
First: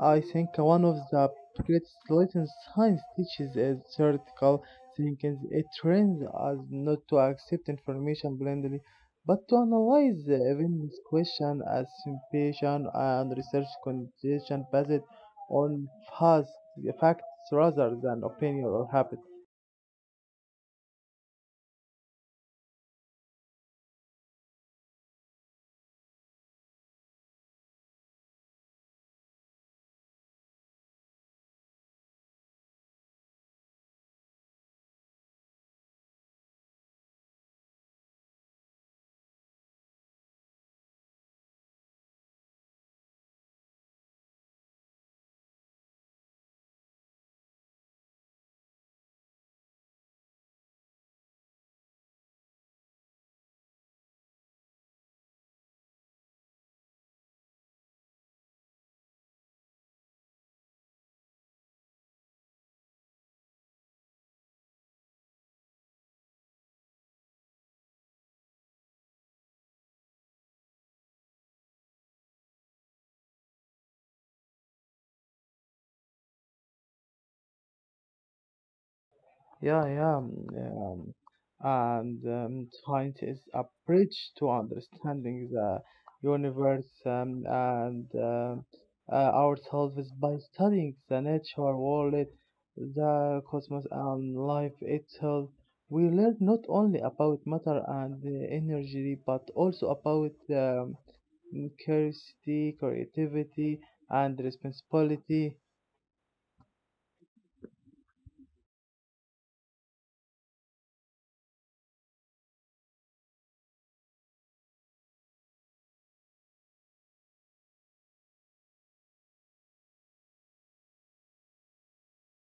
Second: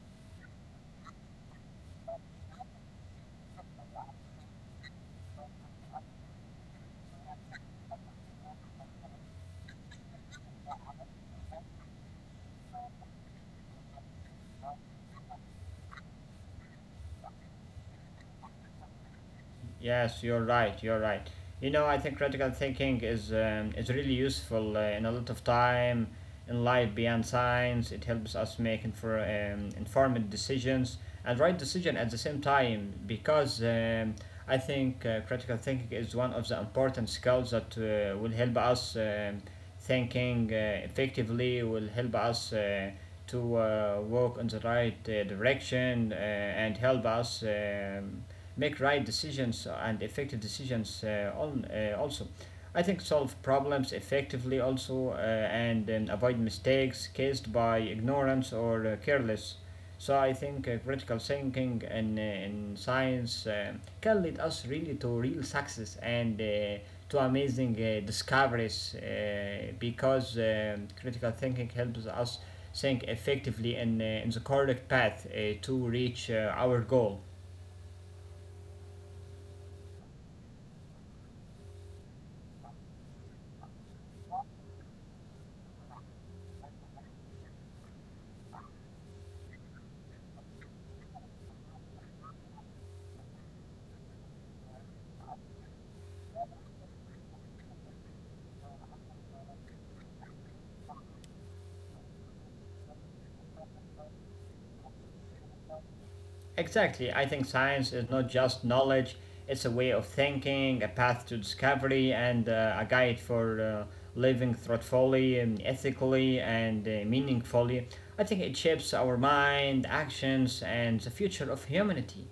Speaker 2: I think one of the greatest lessons science teaches is theoretical thinking. It trains us not to accept information blindly, but to analyze the evidence, question, assumption, and research condition based on facts facts rather than opinion or habit.
Speaker 1: Yes, you're right. You're right. You know, I think critical thinking is really useful in a lot of time in life beyond science. It helps us make informed decisions and right decision at the same time because I think critical thinking is one of the important skills that will help us thinking effectively. Will help us. To walk in the right direction and help us make right decisions and effective decisions on also I think solve problems effectively also and avoid mistakes caused by ignorance or careless, so I think critical thinking and in science can lead us really to real success and to amazing discoveries because critical thinking helps us think effectively in the correct path to reach our goal.
Speaker 2: Yeah, yeah. And Science is a bridge to understanding the universe and ourselves by studying the nature world, the cosmos, and life itself. We learn not only about matter and energy, but also about curiosity, creativity, and responsibility.
Speaker 1: Exactly. I think science is not just knowledge, it's a way of thinking, a path to discovery, and a guide for living thoughtfully, ethically, and meaningfully. I think it shapes our mind, actions, and the future of humanity.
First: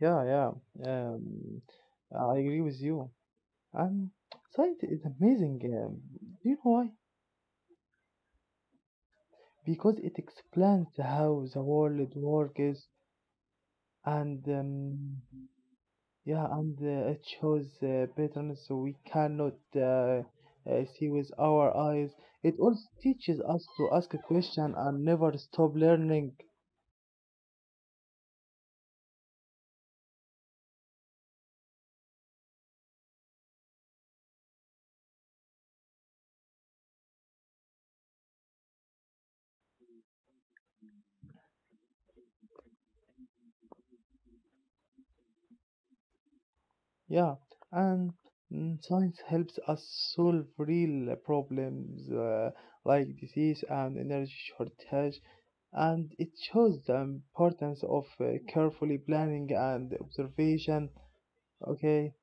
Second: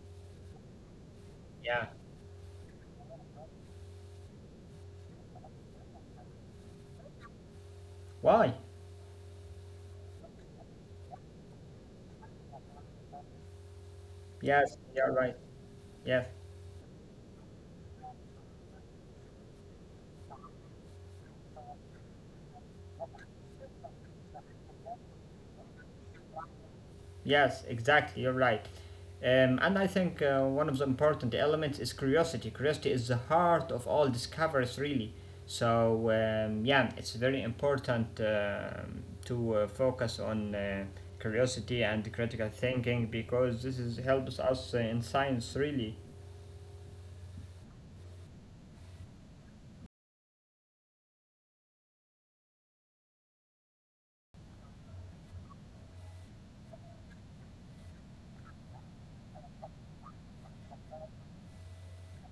Speaker 2: Yeah, yeah.
Speaker 1: Yeah.
Speaker 2: I agree with you. Um, science is amazing. Do you know why?
Speaker 1: Why?
Speaker 2: Because it explains how the world works and
Speaker 1: Yes, you're right. Yes.
Speaker 2: yeah, and it shows patterns we cannot see with our eyes. It also teaches us to ask a question and never stop learning.
Speaker 1: Yes, exactly. You're right. And I think one of the important elements is curiosity. Curiosity is the heart of all discoveries, really. So, yeah, it's very important to focus on curiosity and critical thinking because this is, helps us in science, really.
Speaker 2: Yeah, and mm, science helps us solve real problems like disease and energy shortage. And it shows the importance of carefully planning and observation. Okay.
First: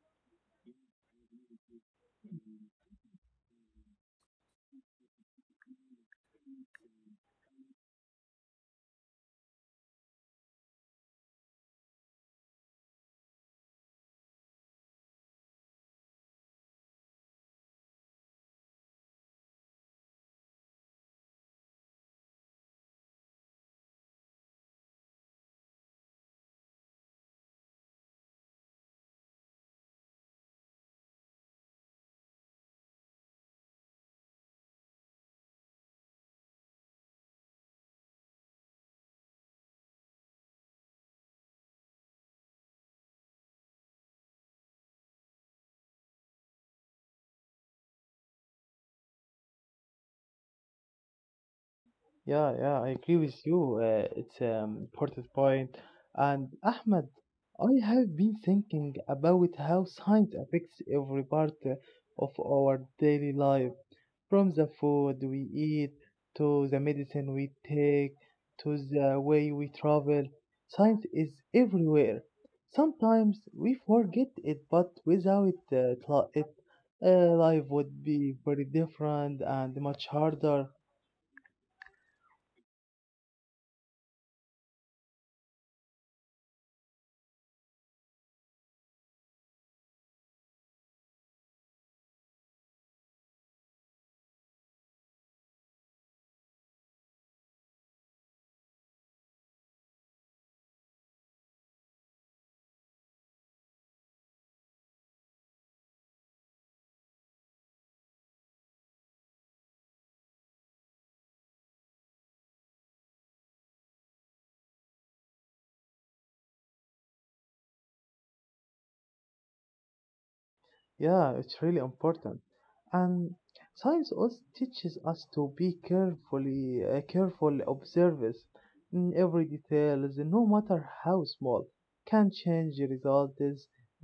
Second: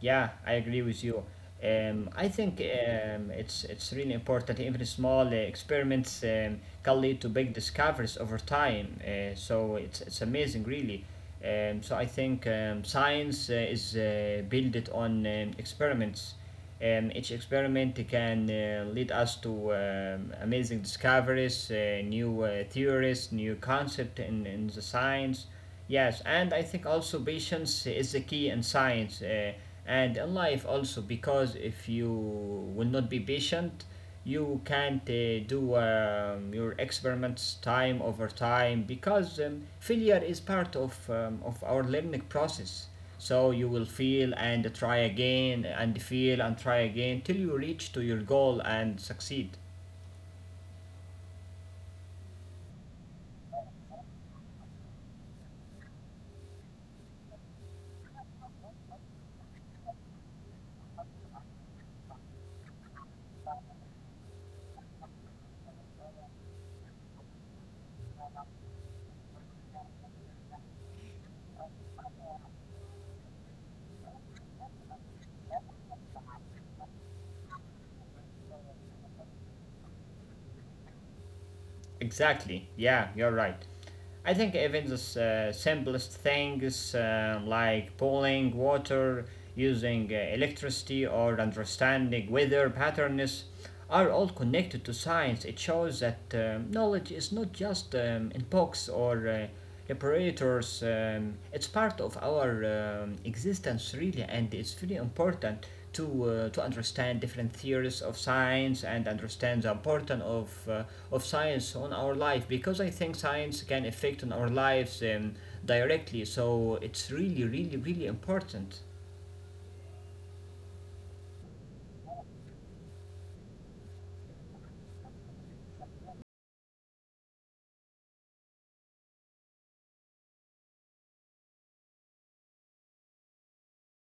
Speaker 1: Yeah, I agree with you. I think it's really important. Even small experiments can lead to big discoveries over time. So it's amazing, really. So I think science is built on experiments. Each experiment can lead us to amazing discoveries, new theories, new concept in the science. Yes, and I think also patience is the key in science and in life also, because if you will not be patient, you can't do your experiments time over time because failure is part of our learning process. So you will feel and try again and feel and try again till you reach to your goal and succeed.
Speaker 2: Yeah, yeah, I agree with you. It's an important point. And Ahmed, I have been thinking about how science affects every part of our daily life, from the food we eat to the medicine we take to the way we travel. Science is everywhere. Sometimes we forget it, but without it, uh, life would be very different and much harder.
Speaker 1: Exactly. Yeah, you're right. I think even the simplest things like boiling water, using electricity, or understanding weather patterns are all connected to science. It shows that knowledge is not just in books or operators. It's part of our existence really, and it's very important to understand different theories of science and understand the importance of science on our life, because I think science can affect on our lives directly. So it's really, really, really important.
Speaker 2: Yeah, it's really important. And science also teaches us to be careful observers. Mm, every detail, no matter how small, can change the results.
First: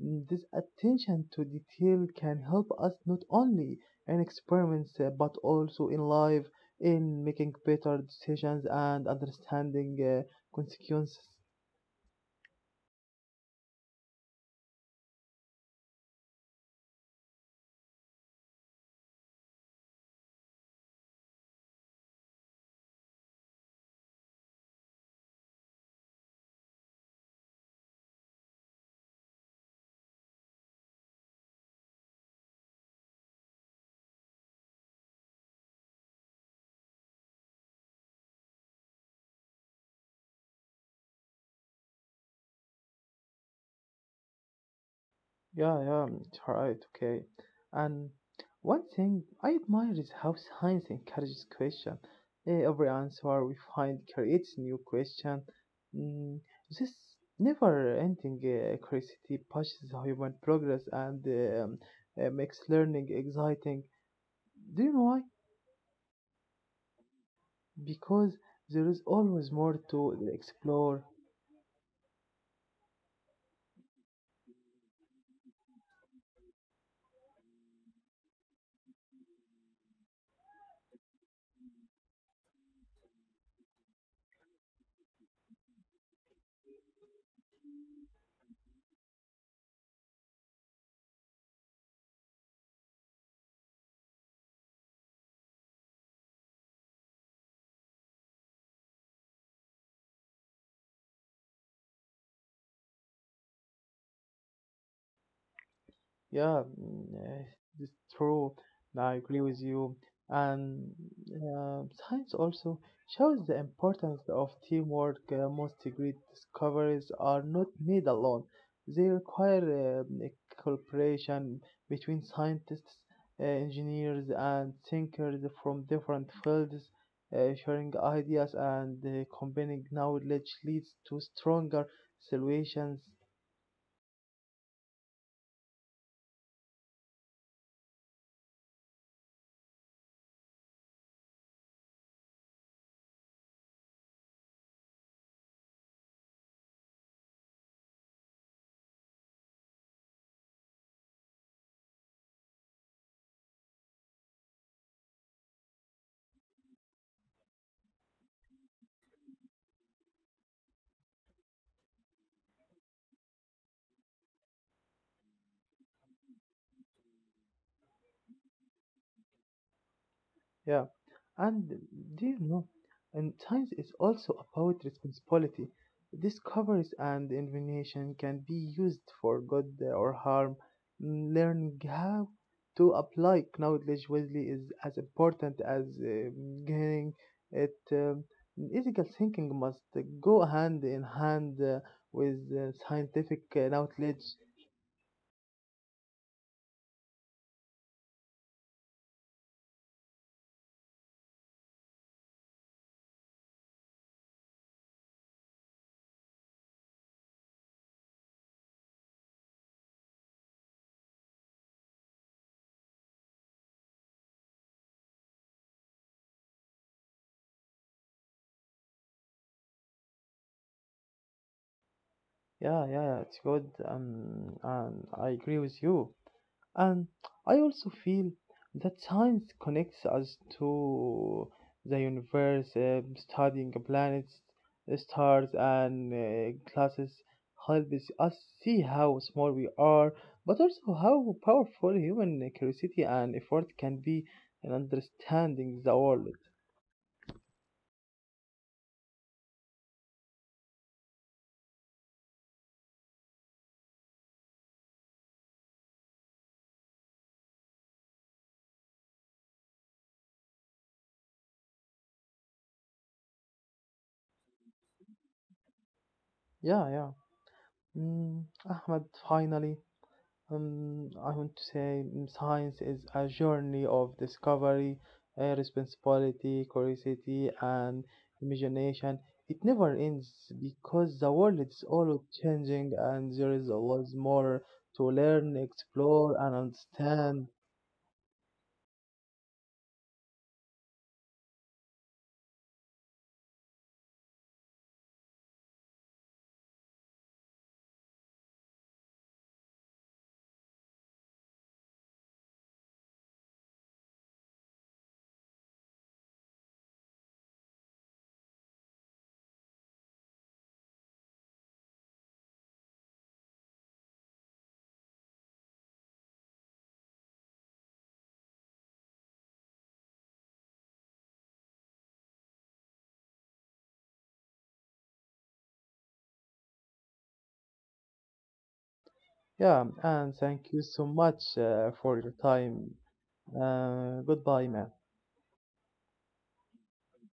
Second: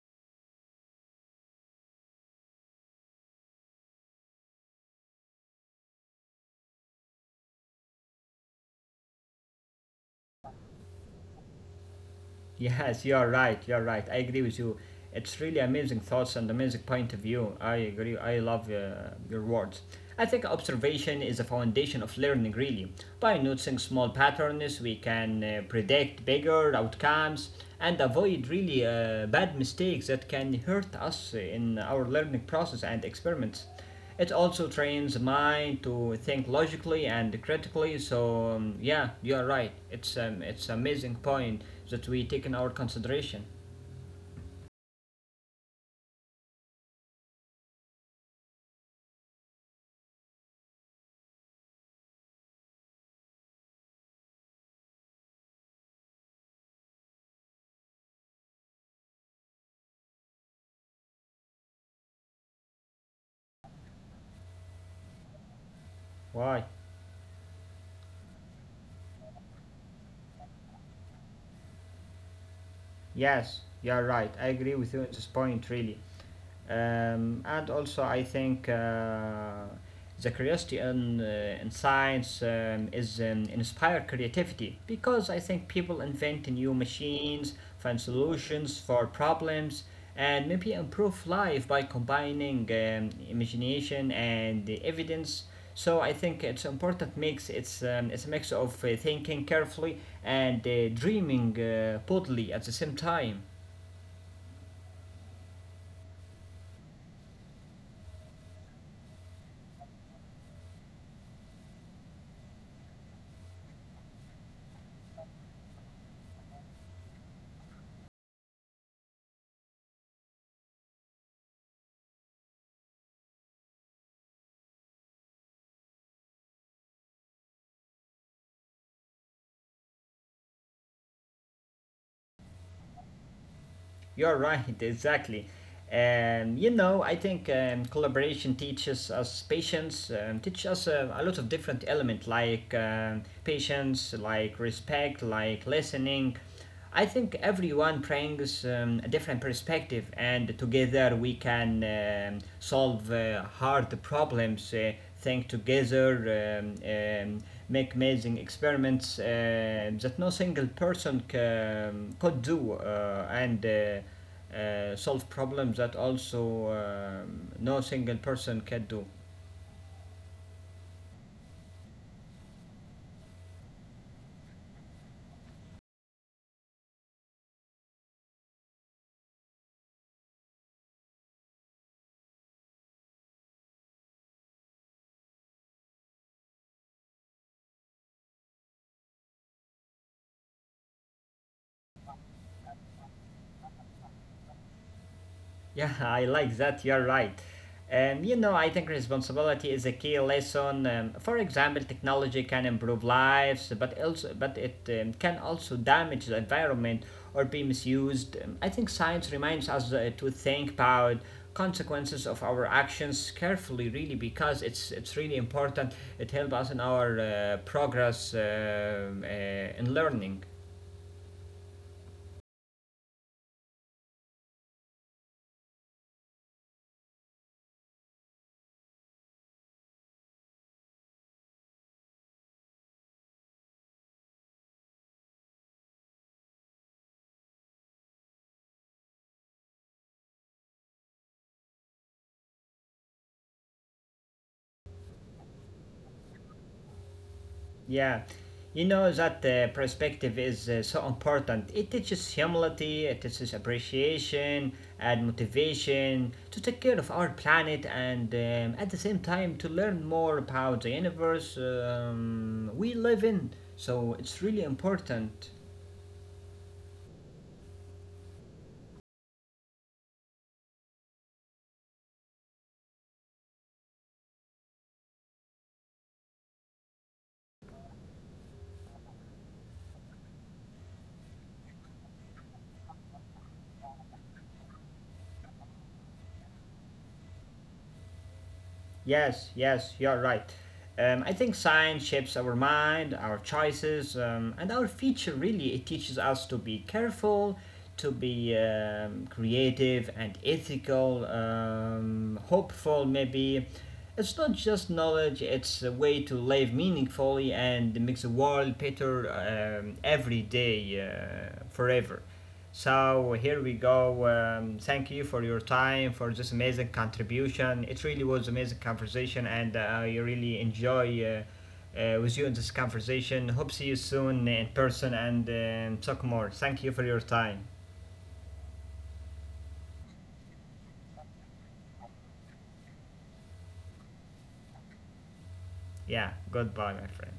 Speaker 2: Mm, this attention to detail can help us not only in experiments but also in life, in making better decisions and understanding consequences.
Speaker 1: Yes, you're right. You're right. I agree with you. It's really amazing thoughts and amazing point of view. I agree. I love your words. I think observation is a foundation of learning, really. By noticing small patterns, we can predict bigger outcomes and avoid really bad mistakes that can hurt us in our learning process and experiments. It also trains the mind to think logically and critically. So yeah, you're right. It's amazing point that we take in our consideration.
Speaker 2: Yeah, yeah, mm, it's right, okay. And one thing I admire is how science encourages question. Eh, every answer we find creates new question. Mm, this never-ending curiosity pushes human progress and makes learning exciting. Do you know why?
Speaker 1: Why?
Speaker 2: Because there is always more to explore.
Speaker 1: Yes, you're right. I agree with you on this point really. And also I think the curiosity in science is inspired creativity because I think people invent new machines, find solutions for problems, and maybe improve life by combining imagination and the evidence. So I think it's important mix. It's a mix of thinking carefully and dreaming boldly at the same time.
Speaker 2: Yeah, mm, eh, it's true. Nah, I agree with you. And uh, science also shows the importance of teamwork. Most great discoveries are not made alone. They require a cooperation between scientists, engineers, and thinkers from different fields. Sharing ideas and combining knowledge leads to stronger solutions.
Speaker 1: You're right, [LAUGHS] exactly. You know, I think collaboration teaches us patience, teach us a lot of different elements like patience, like respect, like listening. I think everyone brings a different perspective, and together we can solve hard problems. Think together, make amazing experiments that no single could do, and solve problems that also no single person can do.
Speaker 2: Yeah, and do you know, and science is also about responsibility. Discoveries and invention can be used for good or harm. Mm, learning how to apply knowledge wisely is as important as getting it. Ethical thinking must go hand in hand with scientific knowledge.
Speaker 1: Yeah, [LAUGHS] I like that. You're right. You know, I think responsibility is a key lesson. For example, technology can improve lives, but also, but it can also damage the environment or be misused. I think science reminds us to think about consequences of our actions carefully, really, because it's really important. It helps us in our progress in learning.
Speaker 2: Yeah, yeah, it's good. And I agree with you. And I also feel that science connects us to the universe, studying planets, stars, and classes helps us see how small we are, but also how powerful human curiosity and effort can be in understanding the world.
Speaker 1: Yeah, you know that perspective is so important. It teaches humility, it teaches appreciation and motivation to take care of our planet and at the same time to learn more about the universe we live in. So it's really important.
Speaker 2: Yeah, yeah. Mm, Ahmed, finally, I want to say mm, science is a journey of discovery, responsibility, curiosity, and imagination. It never ends because the world is always changing and there is always more to learn, explore, and understand.
Speaker 1: Yes, yes, you're right. I think science shapes our mind, our choices, and our future. Really, it teaches us to be careful, to be creative and ethical, hopeful. Maybe it's not just knowledge; it's a way to live meaningfully and makes the world better every day, forever. So here we go. Thank you for your time, for this amazing contribution. It really was amazing conversation, and I really enjoy with you in this conversation. Hope see you soon in person and talk more. Thank you for your time.
Speaker 2: Yeah, and thank you so much for your time. Goodbye, man.
Speaker 1: Yeah, goodbye, my friend.